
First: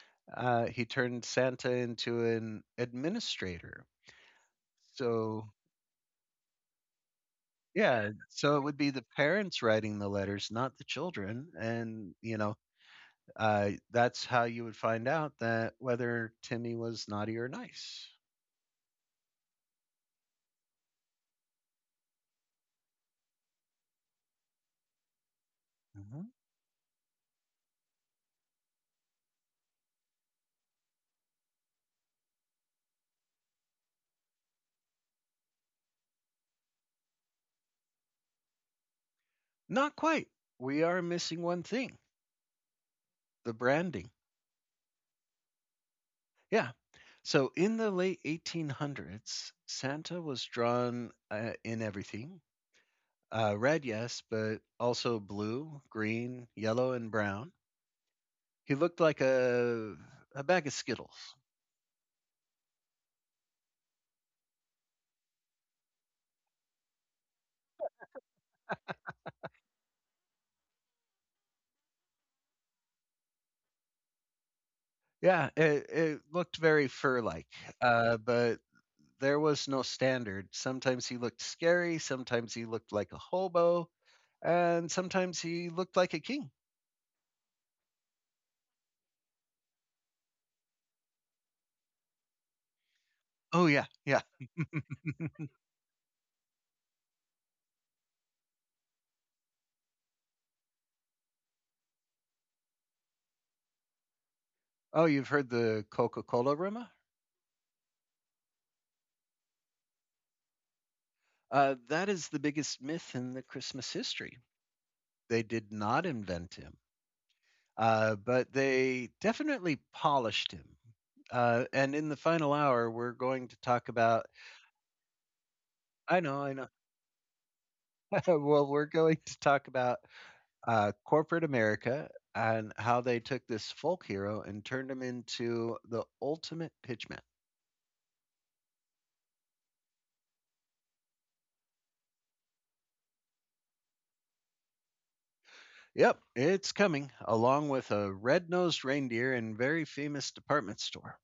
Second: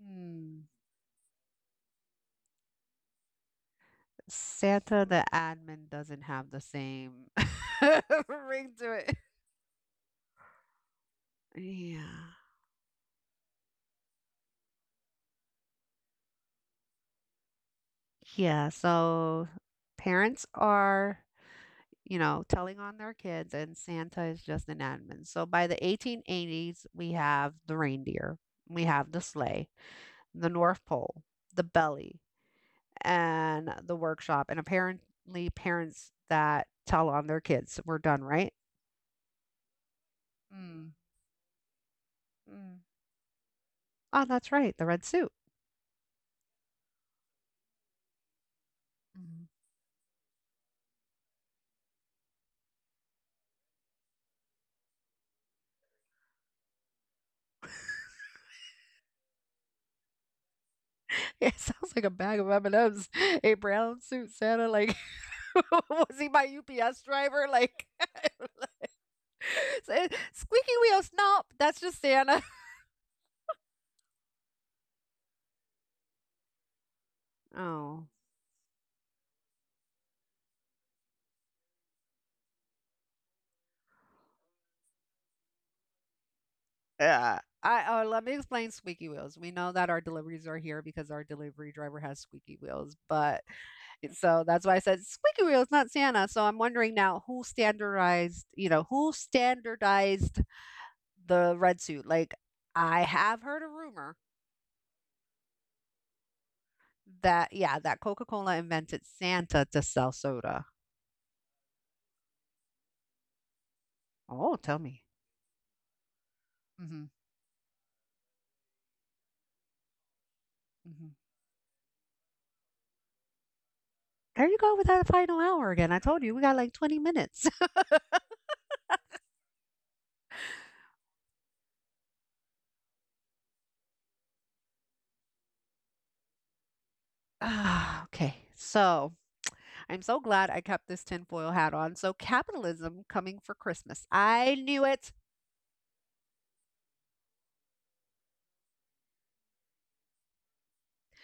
[SPEAKER 1] Hmm.
[SPEAKER 2] He turned Santa into an administrator.
[SPEAKER 1] <laughs> Santa the
[SPEAKER 2] So,
[SPEAKER 1] admin doesn't have the same <laughs>
[SPEAKER 2] yeah, so it
[SPEAKER 1] ring
[SPEAKER 2] would be
[SPEAKER 1] to
[SPEAKER 2] the
[SPEAKER 1] it.
[SPEAKER 2] parents writing the letters, not the children.
[SPEAKER 1] Yeah.
[SPEAKER 2] And that's how you would find out that whether Timmy was naughty or nice.
[SPEAKER 1] Yeah, so parents are, telling on their kids, and Santa is just an admin. So by the
[SPEAKER 2] Mhm.
[SPEAKER 1] 1880s, we have the reindeer, we have the sleigh, the North Pole, the belly, and the workshop. And apparently, parents that tell on their kids, we're done, right?
[SPEAKER 2] Not quite. We
[SPEAKER 1] Mm,
[SPEAKER 2] are missing one thing,
[SPEAKER 1] mm,
[SPEAKER 2] the branding.
[SPEAKER 1] oh, that's right, the red suit.
[SPEAKER 2] Yeah. So, in the late
[SPEAKER 1] Mm.
[SPEAKER 2] 1800s, Santa was drawn in everything red, yes, but also blue, green, yellow, and brown. He looked like a bag of Skittles.
[SPEAKER 1] <laughs> It sounds like a bag of M&Ms. A brown suit Santa, like, <laughs> was he my UPS driver? Like, <laughs> <laughs> So, squeaky wheels, nope, that's just Santa. <laughs>
[SPEAKER 2] Yeah, it looked very fur-like,
[SPEAKER 1] Oh.
[SPEAKER 2] but there was no standard. Sometimes he looked scary, sometimes he looked like a hobo, and sometimes he looked like a king.
[SPEAKER 1] Yeah. I Oh, let me explain squeaky wheels. We know that our deliveries are here because our delivery driver has squeaky wheels, but
[SPEAKER 2] Oh yeah, yeah.
[SPEAKER 1] so that's why I said squeaky wheels, not Santa. So I'm wondering now who standardized the red suit? Like I have heard a rumor
[SPEAKER 2] Oh, you've heard the Coca-Cola rumor?
[SPEAKER 1] that, yeah, that Coca-Cola invented Santa to sell soda.
[SPEAKER 2] That is the biggest myth in the Christmas history.
[SPEAKER 1] Oh, tell me.
[SPEAKER 2] They did not invent him,
[SPEAKER 1] Hmm.
[SPEAKER 2] but they definitely polished him.
[SPEAKER 1] Hmm.
[SPEAKER 2] And in the final hour, we're going to talk about
[SPEAKER 1] There you go with that final hour again. I
[SPEAKER 2] I
[SPEAKER 1] told you we
[SPEAKER 2] know, I
[SPEAKER 1] got
[SPEAKER 2] know.
[SPEAKER 1] like 20 minutes.
[SPEAKER 2] <laughs> Well, we're going to talk about corporate America and how they took this folk hero and turned him into the ultimate pitchman.
[SPEAKER 1] Ah, okay. So I'm so glad I kept this tinfoil hat on. So capitalism coming for Christmas. I knew it.
[SPEAKER 2] Yep, it's coming along with a red-nosed reindeer and very famous department store.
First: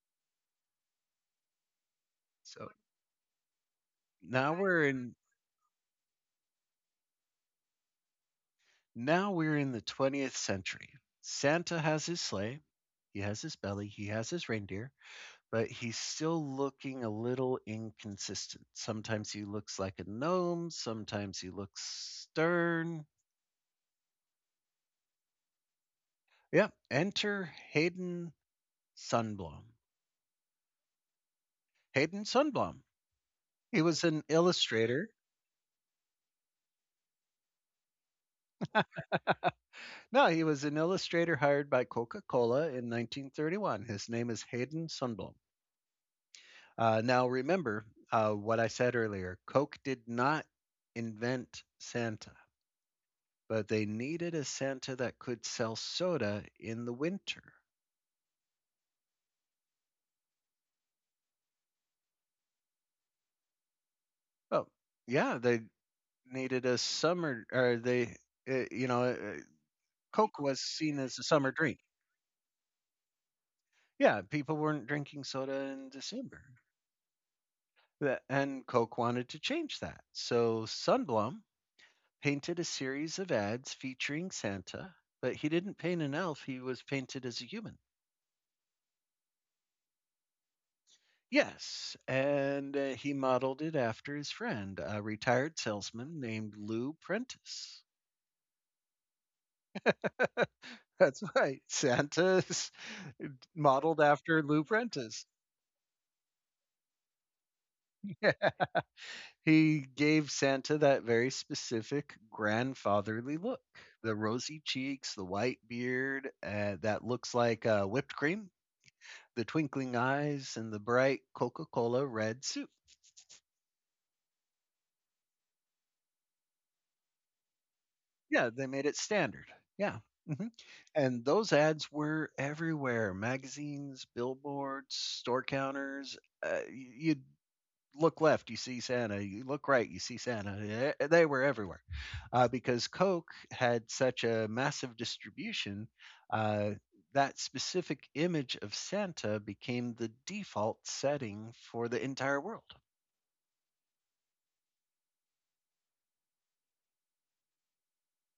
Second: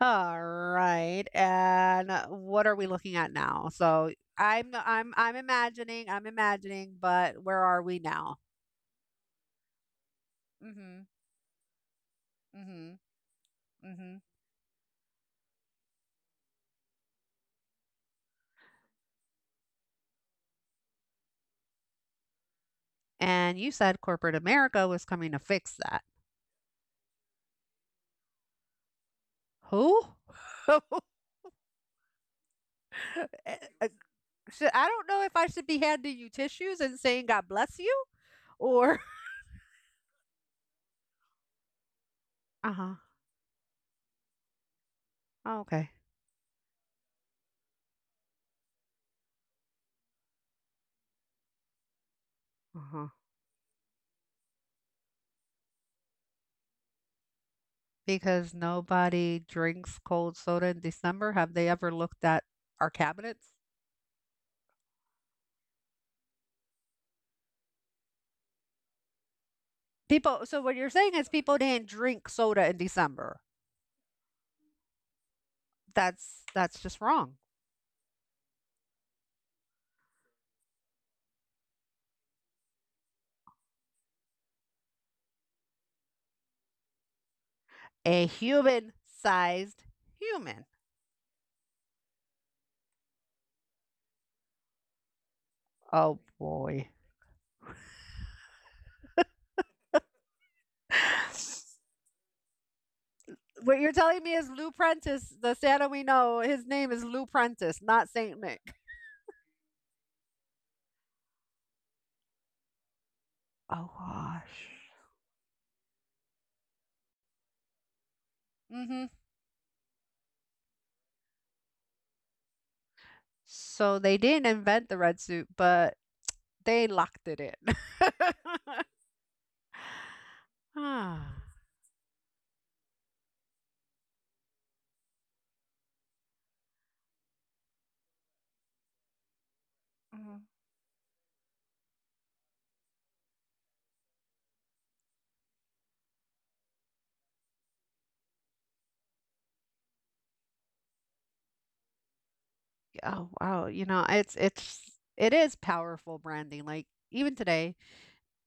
[SPEAKER 1] All right. And what
[SPEAKER 2] So
[SPEAKER 1] are we looking at now? So
[SPEAKER 2] now
[SPEAKER 1] I'm
[SPEAKER 2] we're
[SPEAKER 1] I'm
[SPEAKER 2] in
[SPEAKER 1] I'm imagining, but where are we now?
[SPEAKER 2] now we're in the 20th century.
[SPEAKER 1] Mm-hmm.
[SPEAKER 2] Santa has his sleigh,
[SPEAKER 1] Mm-hmm.
[SPEAKER 2] he has his belly, he
[SPEAKER 1] Mm-hmm.
[SPEAKER 2] has his reindeer, but he's still looking a little inconsistent. Sometimes he looks like a gnome, sometimes he looks stern.
[SPEAKER 1] And you said corporate America was coming to fix that.
[SPEAKER 2] Yep, enter Hayden Sunblom.
[SPEAKER 1] Who? <laughs>
[SPEAKER 2] Hayden Sunblom.
[SPEAKER 1] Eh,
[SPEAKER 2] He
[SPEAKER 1] eh,
[SPEAKER 2] was an
[SPEAKER 1] I don't
[SPEAKER 2] illustrator.
[SPEAKER 1] know if I should be handing you tissues and saying God bless you or.
[SPEAKER 2] No, he was an illustrator hired by Coca
[SPEAKER 1] <laughs>
[SPEAKER 2] Cola
[SPEAKER 1] Uh
[SPEAKER 2] in
[SPEAKER 1] huh.
[SPEAKER 2] 1931. His name is Hayden Sunblom.
[SPEAKER 1] Okay.
[SPEAKER 2] Now, remember what I said earlier, Coke did not invent Santa,
[SPEAKER 1] Uh-huh.
[SPEAKER 2] but they needed a Santa that could sell soda in the winter.
[SPEAKER 1] Because nobody drinks cold soda in December. Have they ever looked at our cabinets?
[SPEAKER 2] Oh, yeah, they needed a summer or they uh, you know, uh, Coke was
[SPEAKER 1] So what you're
[SPEAKER 2] seen
[SPEAKER 1] saying
[SPEAKER 2] as a
[SPEAKER 1] is
[SPEAKER 2] summer
[SPEAKER 1] people
[SPEAKER 2] drink.
[SPEAKER 1] didn't drink soda in December.
[SPEAKER 2] Yeah, people weren't drinking soda in December.
[SPEAKER 1] That's just wrong.
[SPEAKER 2] And Coke wanted to change that. So Sunblum painted a series of ads featuring Santa, but he didn't paint an elf, he was painted as a human.
[SPEAKER 1] A human-sized human.
[SPEAKER 2] Yes, and he modeled it after his friend, a retired salesman
[SPEAKER 1] Oh
[SPEAKER 2] named
[SPEAKER 1] boy.
[SPEAKER 2] Lou Prentice. <laughs> That's right.
[SPEAKER 1] <sighs>
[SPEAKER 2] Santa <laughs>
[SPEAKER 1] What you're
[SPEAKER 2] modeled
[SPEAKER 1] telling me
[SPEAKER 2] after
[SPEAKER 1] is
[SPEAKER 2] Lou
[SPEAKER 1] Lou
[SPEAKER 2] Prentice.
[SPEAKER 1] Prentice, the Santa we know, his name is Lou Prentice, not Saint
[SPEAKER 2] <laughs>
[SPEAKER 1] Nick.
[SPEAKER 2] He gave Santa that very specific grandfatherly look,
[SPEAKER 1] Oh
[SPEAKER 2] the rosy
[SPEAKER 1] gosh.
[SPEAKER 2] cheeks, the white beard that looks like whipped cream,
[SPEAKER 1] Hmm.
[SPEAKER 2] the twinkling eyes, and the bright Coca Cola red suit.
[SPEAKER 1] So they didn't invent the red suit, but they locked it in.
[SPEAKER 2] Yeah, they made it standard. Yeah. Hmm.
[SPEAKER 1] <laughs>
[SPEAKER 2] And
[SPEAKER 1] Ah.
[SPEAKER 2] those ads were everywhere, magazines, billboards, store counters. You'd look left, you see Santa. You look right, you see
[SPEAKER 1] Mhm.
[SPEAKER 2] Santa. They were everywhere because Coke had such a massive distribution. Uh, that specific image of Santa became the default setting for the entire world.
[SPEAKER 1] Oh wow, it is powerful branding. Like even today,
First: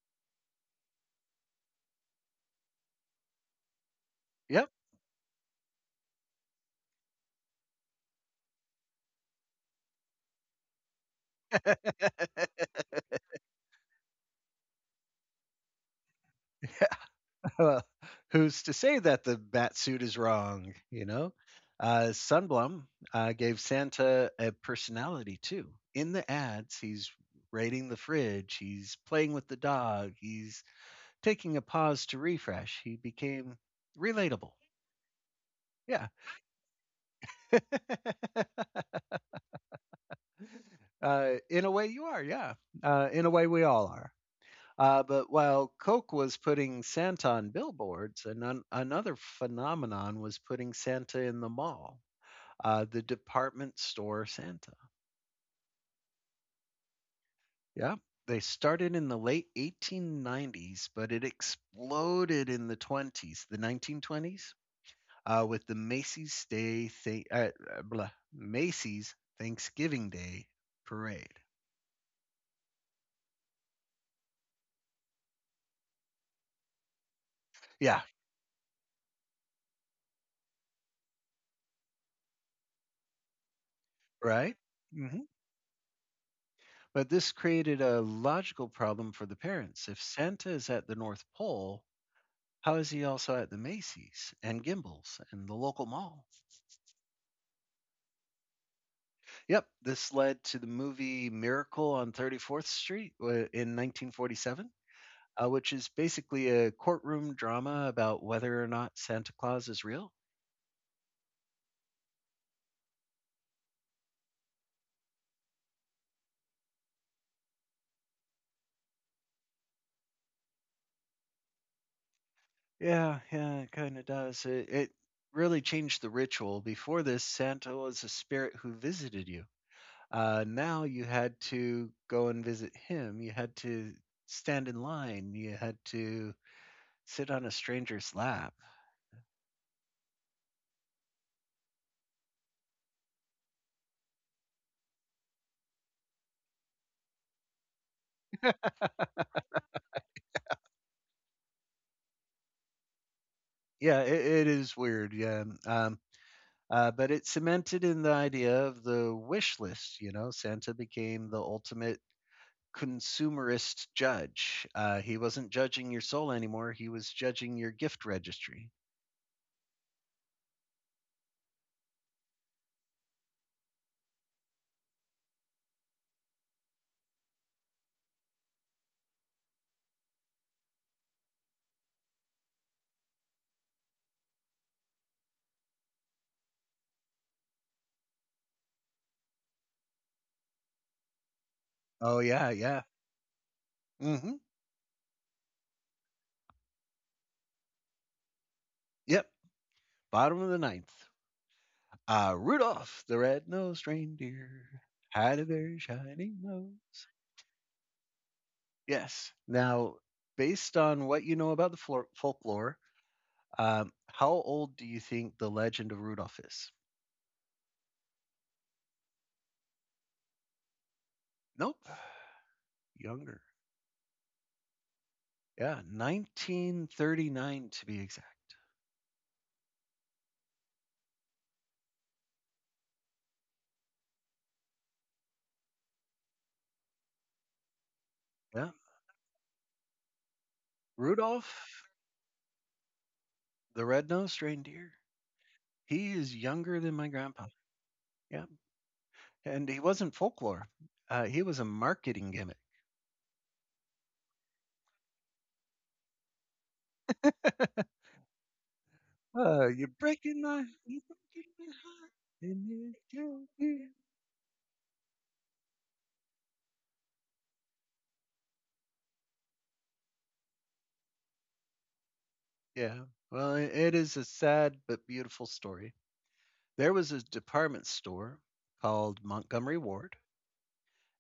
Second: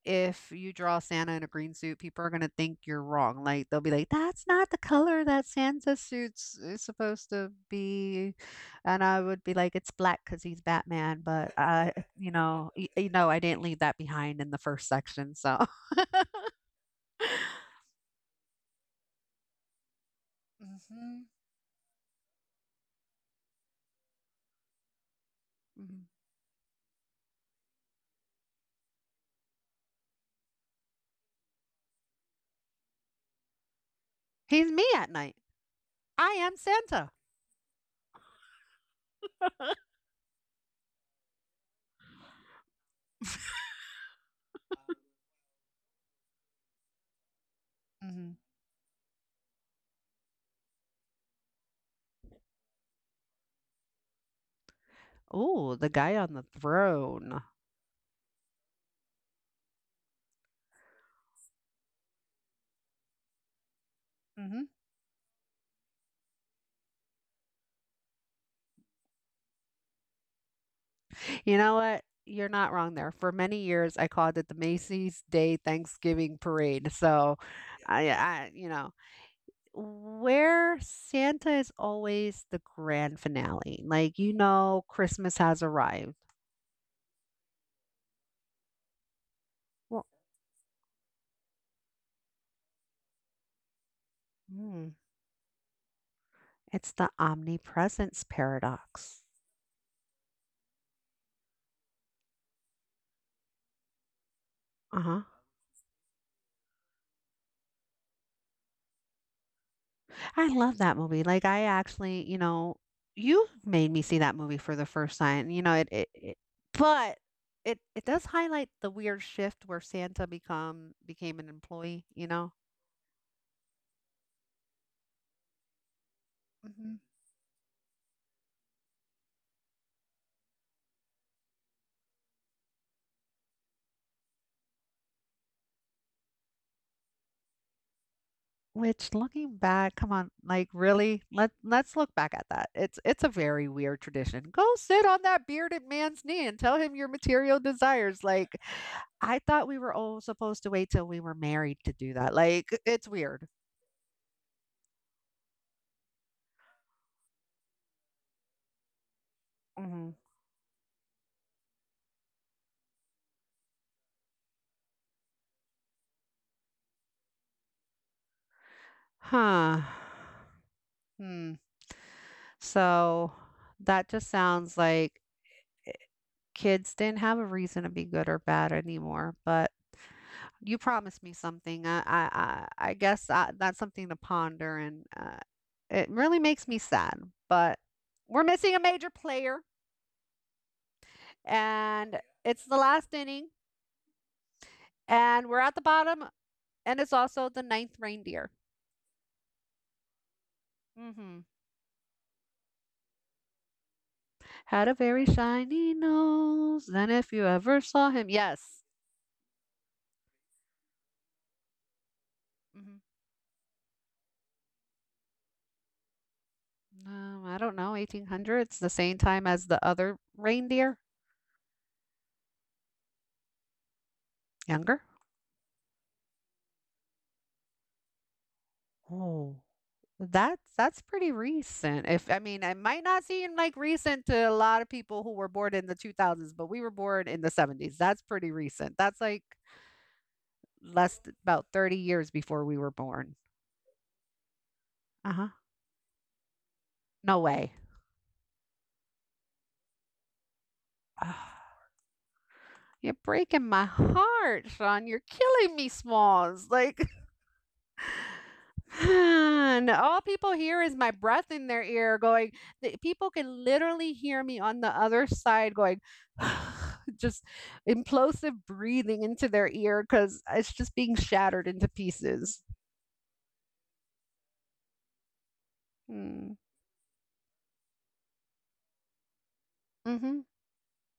[SPEAKER 1] if you draw Santa in a green suit, people are gonna think you're wrong. Like they'll be like, "That's
[SPEAKER 2] Yep.
[SPEAKER 1] not the color that Santa suits is supposed to be," and I would be like, "It's black because he's Batman." But
[SPEAKER 2] <laughs>
[SPEAKER 1] <laughs> you know, y- you know, I didn't leave that behind in the first section, so <laughs>
[SPEAKER 2] Uh, who's to say that the bat suit is wrong? You
[SPEAKER 1] Mhm.
[SPEAKER 2] know, Sunblum gave Santa a personality too.
[SPEAKER 1] Mhm.
[SPEAKER 2] In the ads, he's raiding the fridge, he's playing with the dog, he's taking a pause to refresh, he became relatable.
[SPEAKER 1] He's me at night.
[SPEAKER 2] Yeah.
[SPEAKER 1] I am Santa.
[SPEAKER 2] <laughs> In a way, you are. Yeah. In a way, we all are. But while Coke was putting Santa on billboards,
[SPEAKER 1] Mhm.
[SPEAKER 2] another phenomenon was putting Santa in the mall, the department store Santa.
[SPEAKER 1] Oh, <laughs> the guy on the throne.
[SPEAKER 2] Yeah. They started in the late 1890s, but it exploded in the 20s, the 1920s, with the Macy's Day thing, blah, Macy's Thanksgiving Day parade.
[SPEAKER 1] You know what? You're not wrong there. For many years, I called it the Macy's Day Thanksgiving Parade. So, yeah.
[SPEAKER 2] Yeah,
[SPEAKER 1] I where Santa is always the grand finale. Like, you
[SPEAKER 2] right.
[SPEAKER 1] know,
[SPEAKER 2] Hmm.
[SPEAKER 1] Christmas has arrived.
[SPEAKER 2] But this created a logical problem for the parents. If
[SPEAKER 1] Well,
[SPEAKER 2] Santa is at the North Pole, how is he also at the Macy's and
[SPEAKER 1] mm,
[SPEAKER 2] Gimbals and the local mall?
[SPEAKER 1] it's the omnipresence paradox.
[SPEAKER 2] Yep, this led to the movie Miracle on 34th Street in 1947,
[SPEAKER 1] Uh huh.
[SPEAKER 2] which is basically a courtroom drama about whether or not Santa Claus is real.
[SPEAKER 1] I love that movie. Like, I actually, you know, you made me see that movie for the first time. You know, it but it does highlight the weird shift where Santa become became an employee, you know?
[SPEAKER 2] Yeah, yeah, it kind of does. It really changed the ritual.
[SPEAKER 1] Mhm.
[SPEAKER 2] Before this, Santa was a spirit who visited you. Now you had to go and visit him. You had to stand in line. You had to sit on a stranger's lap.
[SPEAKER 1] Which looking back, come on, like really? Let's look back at that. It's a very weird tradition. Go sit on that bearded man's knee and tell him your material desires. Like, I thought we were all supposed to wait till we were married to do that. Like, it's weird.
[SPEAKER 2] Yeah, it is weird. Yeah. But it cemented in the idea of the wish list. You
[SPEAKER 1] Mhm.
[SPEAKER 2] know, Santa became the ultimate consumerist judge. He wasn't judging your soul anymore, he was judging your gift registry.
[SPEAKER 1] Huh. Hmm. So that just sounds like kids didn't have a reason to be good or bad anymore. But you promised me something. I guess that's something to ponder, and it really makes me sad. But we're missing a major player, and
[SPEAKER 2] Oh, yeah,
[SPEAKER 1] it's the
[SPEAKER 2] yeah.
[SPEAKER 1] last inning,
[SPEAKER 2] Mhm.
[SPEAKER 1] and we're at the bottom, and it's also the ninth reindeer.
[SPEAKER 2] Yep, bottom of the ninth.
[SPEAKER 1] Hmm.
[SPEAKER 2] Rudolph the red-nosed reindeer
[SPEAKER 1] Had a very
[SPEAKER 2] had a very
[SPEAKER 1] shiny
[SPEAKER 2] shiny
[SPEAKER 1] nose,
[SPEAKER 2] nose.
[SPEAKER 1] and if you ever saw him, yes.
[SPEAKER 2] Yes. Now, based on what you know about the flor folklore, how old do you think the legend of Rudolph is?
[SPEAKER 1] I don't know, 1800s, the same time as the other reindeer?
[SPEAKER 2] Nope, younger.
[SPEAKER 1] Younger?
[SPEAKER 2] Yeah, 1939 to be exact.
[SPEAKER 1] Oh, that's pretty recent. If I mean, it might not seem like recent to a lot of people who were born in the 2000s, but we were born in the 70s. That's pretty
[SPEAKER 2] Yeah.
[SPEAKER 1] recent. That's like about
[SPEAKER 2] Rudolph
[SPEAKER 1] 30 years before we were born.
[SPEAKER 2] the red-nosed reindeer,
[SPEAKER 1] Uh-huh.
[SPEAKER 2] he is younger than my
[SPEAKER 1] No
[SPEAKER 2] grandpa.
[SPEAKER 1] way.
[SPEAKER 2] Yeah, and he wasn't folklore. He was a
[SPEAKER 1] Ah,
[SPEAKER 2] marketing gimmick.
[SPEAKER 1] you're breaking my heart, Sean. You're killing me, Smalls. Like and all people hear is
[SPEAKER 2] You're
[SPEAKER 1] my breath
[SPEAKER 2] breaking my
[SPEAKER 1] in their
[SPEAKER 2] heart,
[SPEAKER 1] ear going
[SPEAKER 2] and
[SPEAKER 1] the
[SPEAKER 2] it
[SPEAKER 1] people
[SPEAKER 2] kills
[SPEAKER 1] can
[SPEAKER 2] me.
[SPEAKER 1] literally hear me on the other side going <sighs> just implosive breathing into their ear because it's just being shattered into pieces.
[SPEAKER 2] Yeah, well, it is a sad but beautiful story.
[SPEAKER 1] Mm.
[SPEAKER 2] There was a department store called Montgomery Ward,
[SPEAKER 1] Mm-hmm.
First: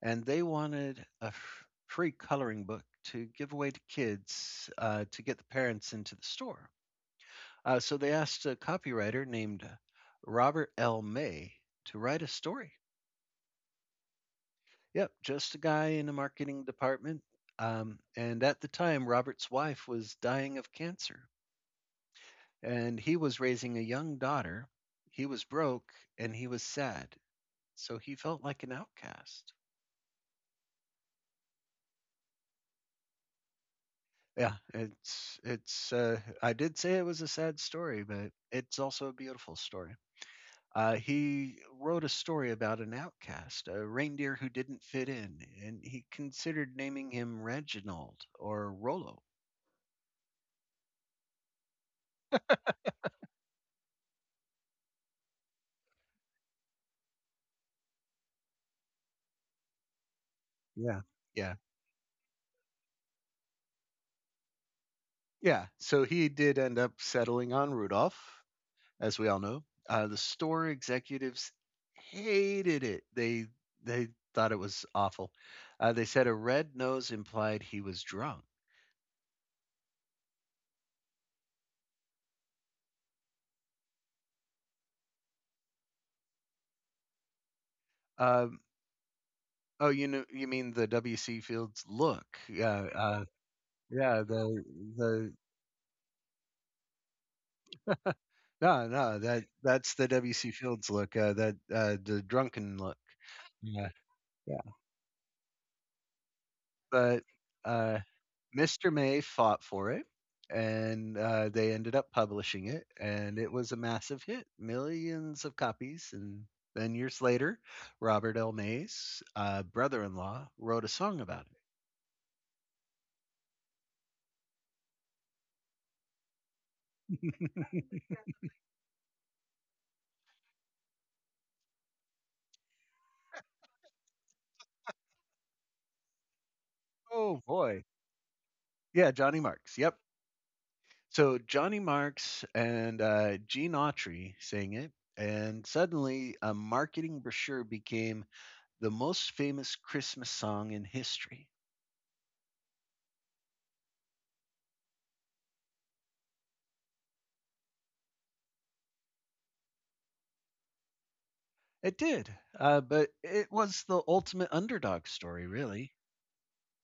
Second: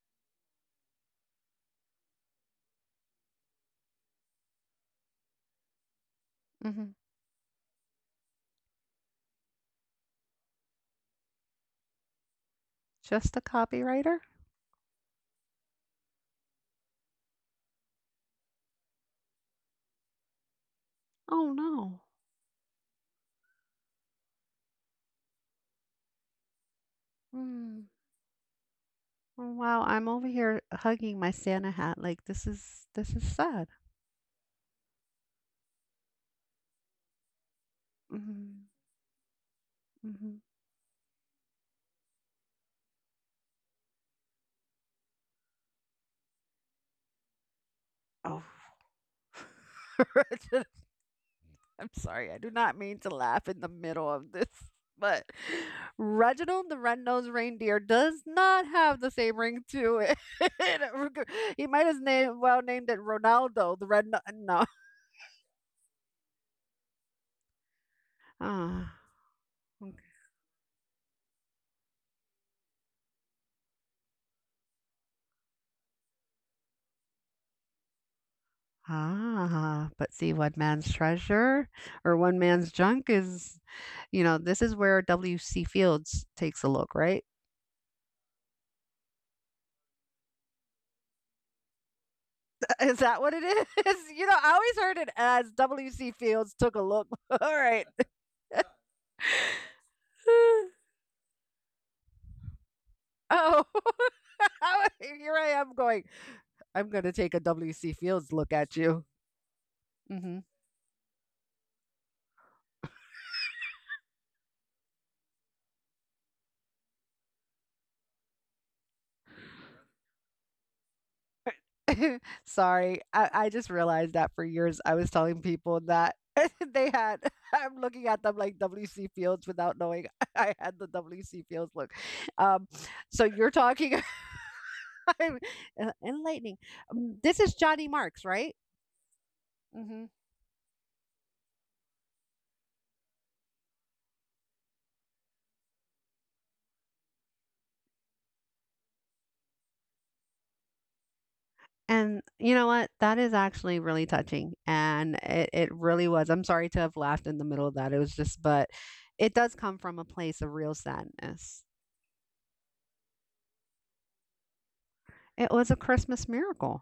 [SPEAKER 2] and they wanted a free coloring book to give away to kids to get the parents into the store.
[SPEAKER 1] Mm-hmm.
[SPEAKER 2] So they asked a copywriter named Robert L. May to write a story.
[SPEAKER 1] Just a copywriter?
[SPEAKER 2] Yep, just a guy in a marketing department. And at the time, Robert's wife was dying of cancer,
[SPEAKER 1] Oh no.
[SPEAKER 2] and he was raising a young daughter. He was broke and he was sad,
[SPEAKER 1] Mm.
[SPEAKER 2] so he felt like an
[SPEAKER 1] Oh,
[SPEAKER 2] outcast.
[SPEAKER 1] wow, I'm over here hugging my Santa hat. Like this is sad.
[SPEAKER 2] Yeah, it's it's. I did say it was a sad story, but
[SPEAKER 1] Mm-hmm.
[SPEAKER 2] it's also a beautiful story.
[SPEAKER 1] Mm-hmm.
[SPEAKER 2] He wrote a story about an outcast, a reindeer who didn't fit in, and he considered naming him Reginald
[SPEAKER 1] Oh.
[SPEAKER 2] or Rollo.
[SPEAKER 1] <laughs> I'm sorry, I do not mean to laugh in the middle of this, <laughs> but Reginald the Red-Nosed Reindeer does not have the same ring to it.
[SPEAKER 2] Yeah,
[SPEAKER 1] <laughs>
[SPEAKER 2] yeah
[SPEAKER 1] He might have name well named it Ronaldo the Red. No.
[SPEAKER 2] Yeah, so he did end up settling on Rudolph,
[SPEAKER 1] Ah.
[SPEAKER 2] as we all know.
[SPEAKER 1] Okay.
[SPEAKER 2] The store executives hated it. They thought it was awful. They said a red nose implied he was drunk.
[SPEAKER 1] Ah, but see, one man's treasure or one man's junk is, you know, this is where W.C. Fields takes a look, right?
[SPEAKER 2] Um, oh, you know, you mean the W.C. Fields look?
[SPEAKER 1] <laughs>
[SPEAKER 2] Yeah,
[SPEAKER 1] Is that what it is? <laughs>
[SPEAKER 2] yeah.
[SPEAKER 1] You know, I
[SPEAKER 2] The
[SPEAKER 1] always heard it
[SPEAKER 2] the
[SPEAKER 1] as W.C. Fields took a look. <laughs> All right.
[SPEAKER 2] <laughs> no, no. That that's the W.C.
[SPEAKER 1] <sighs>
[SPEAKER 2] Fields look. That the drunken look.
[SPEAKER 1] Oh,
[SPEAKER 2] Yeah,
[SPEAKER 1] <laughs>
[SPEAKER 2] yeah.
[SPEAKER 1] here I am going. I'm gonna
[SPEAKER 2] But
[SPEAKER 1] take a W. C.
[SPEAKER 2] uh,
[SPEAKER 1] Fields look at
[SPEAKER 2] Mr.
[SPEAKER 1] you.
[SPEAKER 2] May fought for it,
[SPEAKER 1] Hmm.
[SPEAKER 2] and they ended up publishing it, and it was a massive hit, millions of copies. And then years later, Robert L. May's brother-in-law wrote a song about it.
[SPEAKER 1] <laughs> Sorry, I just realized that for years I was telling people that <laughs> they had. <laughs> I'm looking at them like W.C. Fields without knowing <laughs> I had the W.C. Fields look. Um, so you're talking <laughs> I'm enlightening. This
[SPEAKER 2] Oh
[SPEAKER 1] is
[SPEAKER 2] boy,
[SPEAKER 1] Johnny Marks, right?
[SPEAKER 2] yeah, Johnny Marks. Yep. So Johnny Marks and Gene Autry sang it. And suddenly, a marketing brochure became the most famous Christmas song in history.
[SPEAKER 1] And you know what? That is actually really touching, and it really was. I'm sorry to have laughed in the middle of that. It was just but it does come from a place of real sadness.
[SPEAKER 2] It did, but it was the ultimate underdog story,
[SPEAKER 1] It was a
[SPEAKER 2] really.
[SPEAKER 1] Christmas miracle.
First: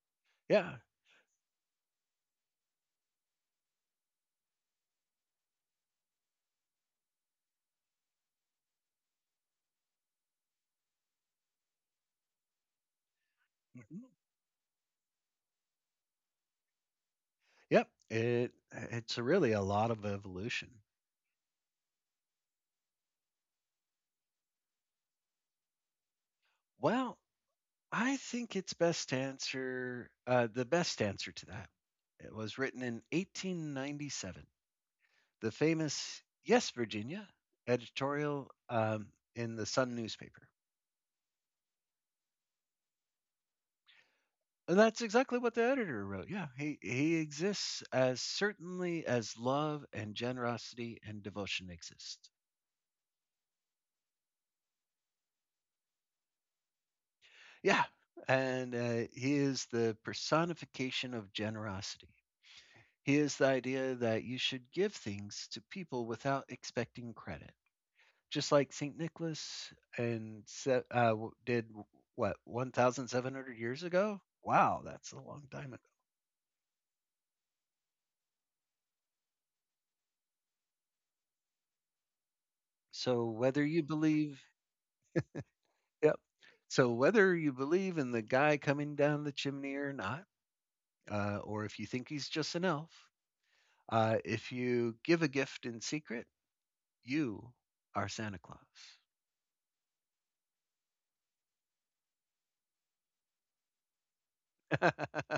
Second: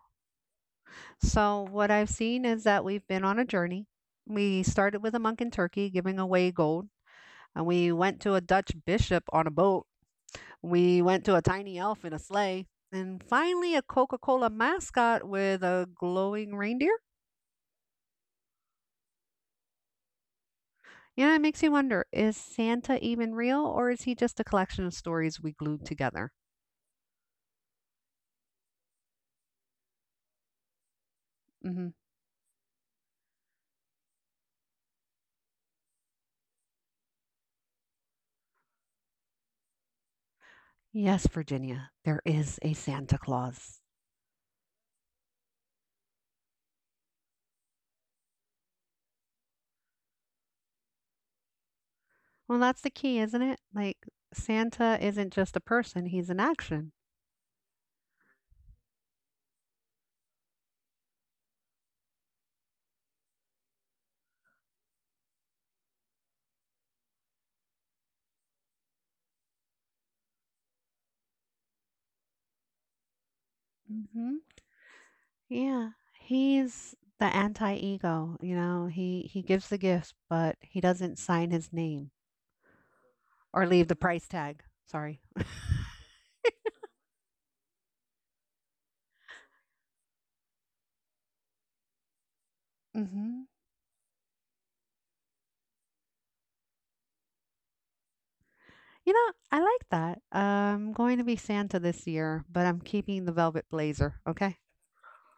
[SPEAKER 2] Yeah.
[SPEAKER 1] So what I've seen is that we've been on a journey. We started with a monk in Turkey giving away gold, and we went to a Dutch bishop on a boat. We went to a tiny elf in a sleigh, and finally a
[SPEAKER 2] Mhm.
[SPEAKER 1] Coca-Cola mascot with a glowing reindeer.
[SPEAKER 2] Yep. It it's really a lot of evolution.
[SPEAKER 1] You know, it makes you wonder, is Santa even real or is he just a collection of stories we glued together?
[SPEAKER 2] Well, I think it's best answer the best answer to that.
[SPEAKER 1] Hmm.
[SPEAKER 2] It was written in 1897. The famous "Yes, Virginia" editorial in the Sun newspaper.
[SPEAKER 1] Yes, Virginia, there is a Santa Claus.
[SPEAKER 2] And that's exactly what the editor wrote. Yeah, he exists as certainly as love and generosity and devotion exist.
[SPEAKER 1] Well, that's the key, isn't it? Like, Santa isn't just a person, he's an action.
[SPEAKER 2] Yeah. And he is the personification of generosity. He is the idea that you should give things to people without expecting credit. Just like St. Nicholas and did what, 1,700 years ago?
[SPEAKER 1] Hmm.
[SPEAKER 2] Wow, that's a long time ago.
[SPEAKER 1] Yeah, he's the anti-ego, you know, he gives the gifts, but he doesn't sign his name
[SPEAKER 2] So
[SPEAKER 1] or
[SPEAKER 2] whether you
[SPEAKER 1] leave the price
[SPEAKER 2] believe,
[SPEAKER 1] tag. Sorry.
[SPEAKER 2] yep. So whether you believe in the guy coming down the chimney or not, or if you think he's just an elf,
[SPEAKER 1] Hmm.
[SPEAKER 2] if you give a gift in secret, you are Santa Claus.
[SPEAKER 1] You know, I like that. I'm going to be Santa this year, but I'm keeping the velvet blazer, okay?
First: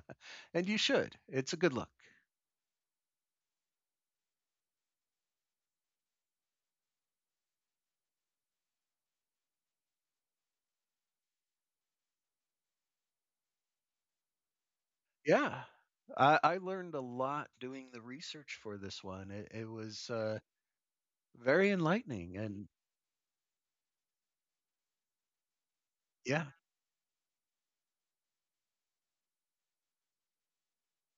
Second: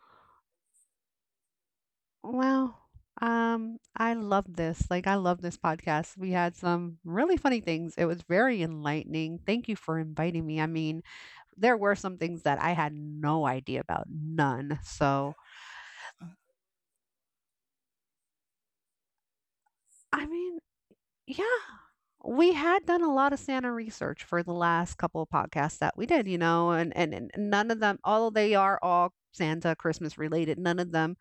[SPEAKER 2] <laughs> And you should. It's a good look.
[SPEAKER 1] Well, I love this. Like, I love this podcast. We had some really funny things. It was very enlightening. Thank you for inviting me. I mean, there were some things that I had no idea about, none. So,
[SPEAKER 2] Yeah. I learned a lot doing the research for this one. It was
[SPEAKER 1] I mean, yeah,
[SPEAKER 2] very enlightening.
[SPEAKER 1] we
[SPEAKER 2] And
[SPEAKER 1] had done a lot of Santa research for the last couple of podcasts that we did, you
[SPEAKER 2] yeah,
[SPEAKER 1] know, and none of them, although they are all Santa Christmas related, none of them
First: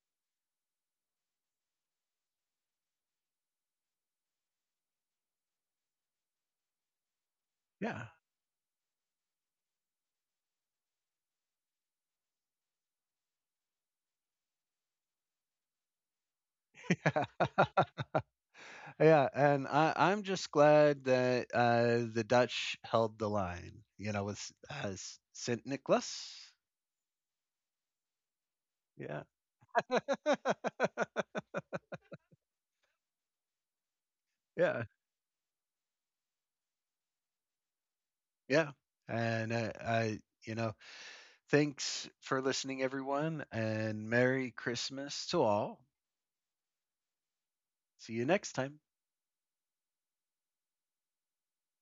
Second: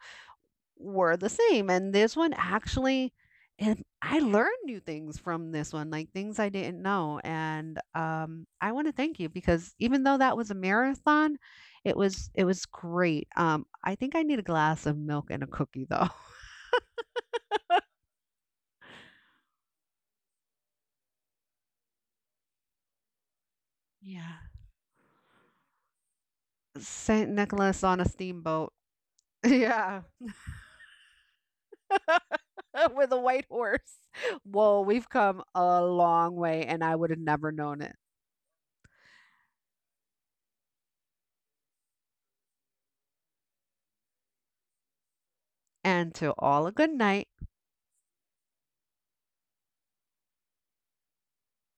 [SPEAKER 1] were the same. And this one actually, and I learned new things from this one, like things I didn't know. And
[SPEAKER 2] yeah.
[SPEAKER 1] I want to thank you because even though that was a marathon, it was great. I think I need a glass of milk and a cookie though.
[SPEAKER 2] <laughs> Yeah. And I, I'm just glad that the Dutch held the line, you know,
[SPEAKER 1] Yeah.
[SPEAKER 2] with as St. Nicholas.
[SPEAKER 1] Saint Nicholas on a steamboat. <laughs>
[SPEAKER 2] Yeah.
[SPEAKER 1] Yeah. <laughs> With a white horse.
[SPEAKER 2] <laughs>
[SPEAKER 1] Whoa,
[SPEAKER 2] Yeah.
[SPEAKER 1] we've come a long way and I would have never known it.
[SPEAKER 2] Yeah. And you know, thanks for listening, everyone, and Merry Christmas to all.
[SPEAKER 1] And to all a good night.
[SPEAKER 2] See you next time.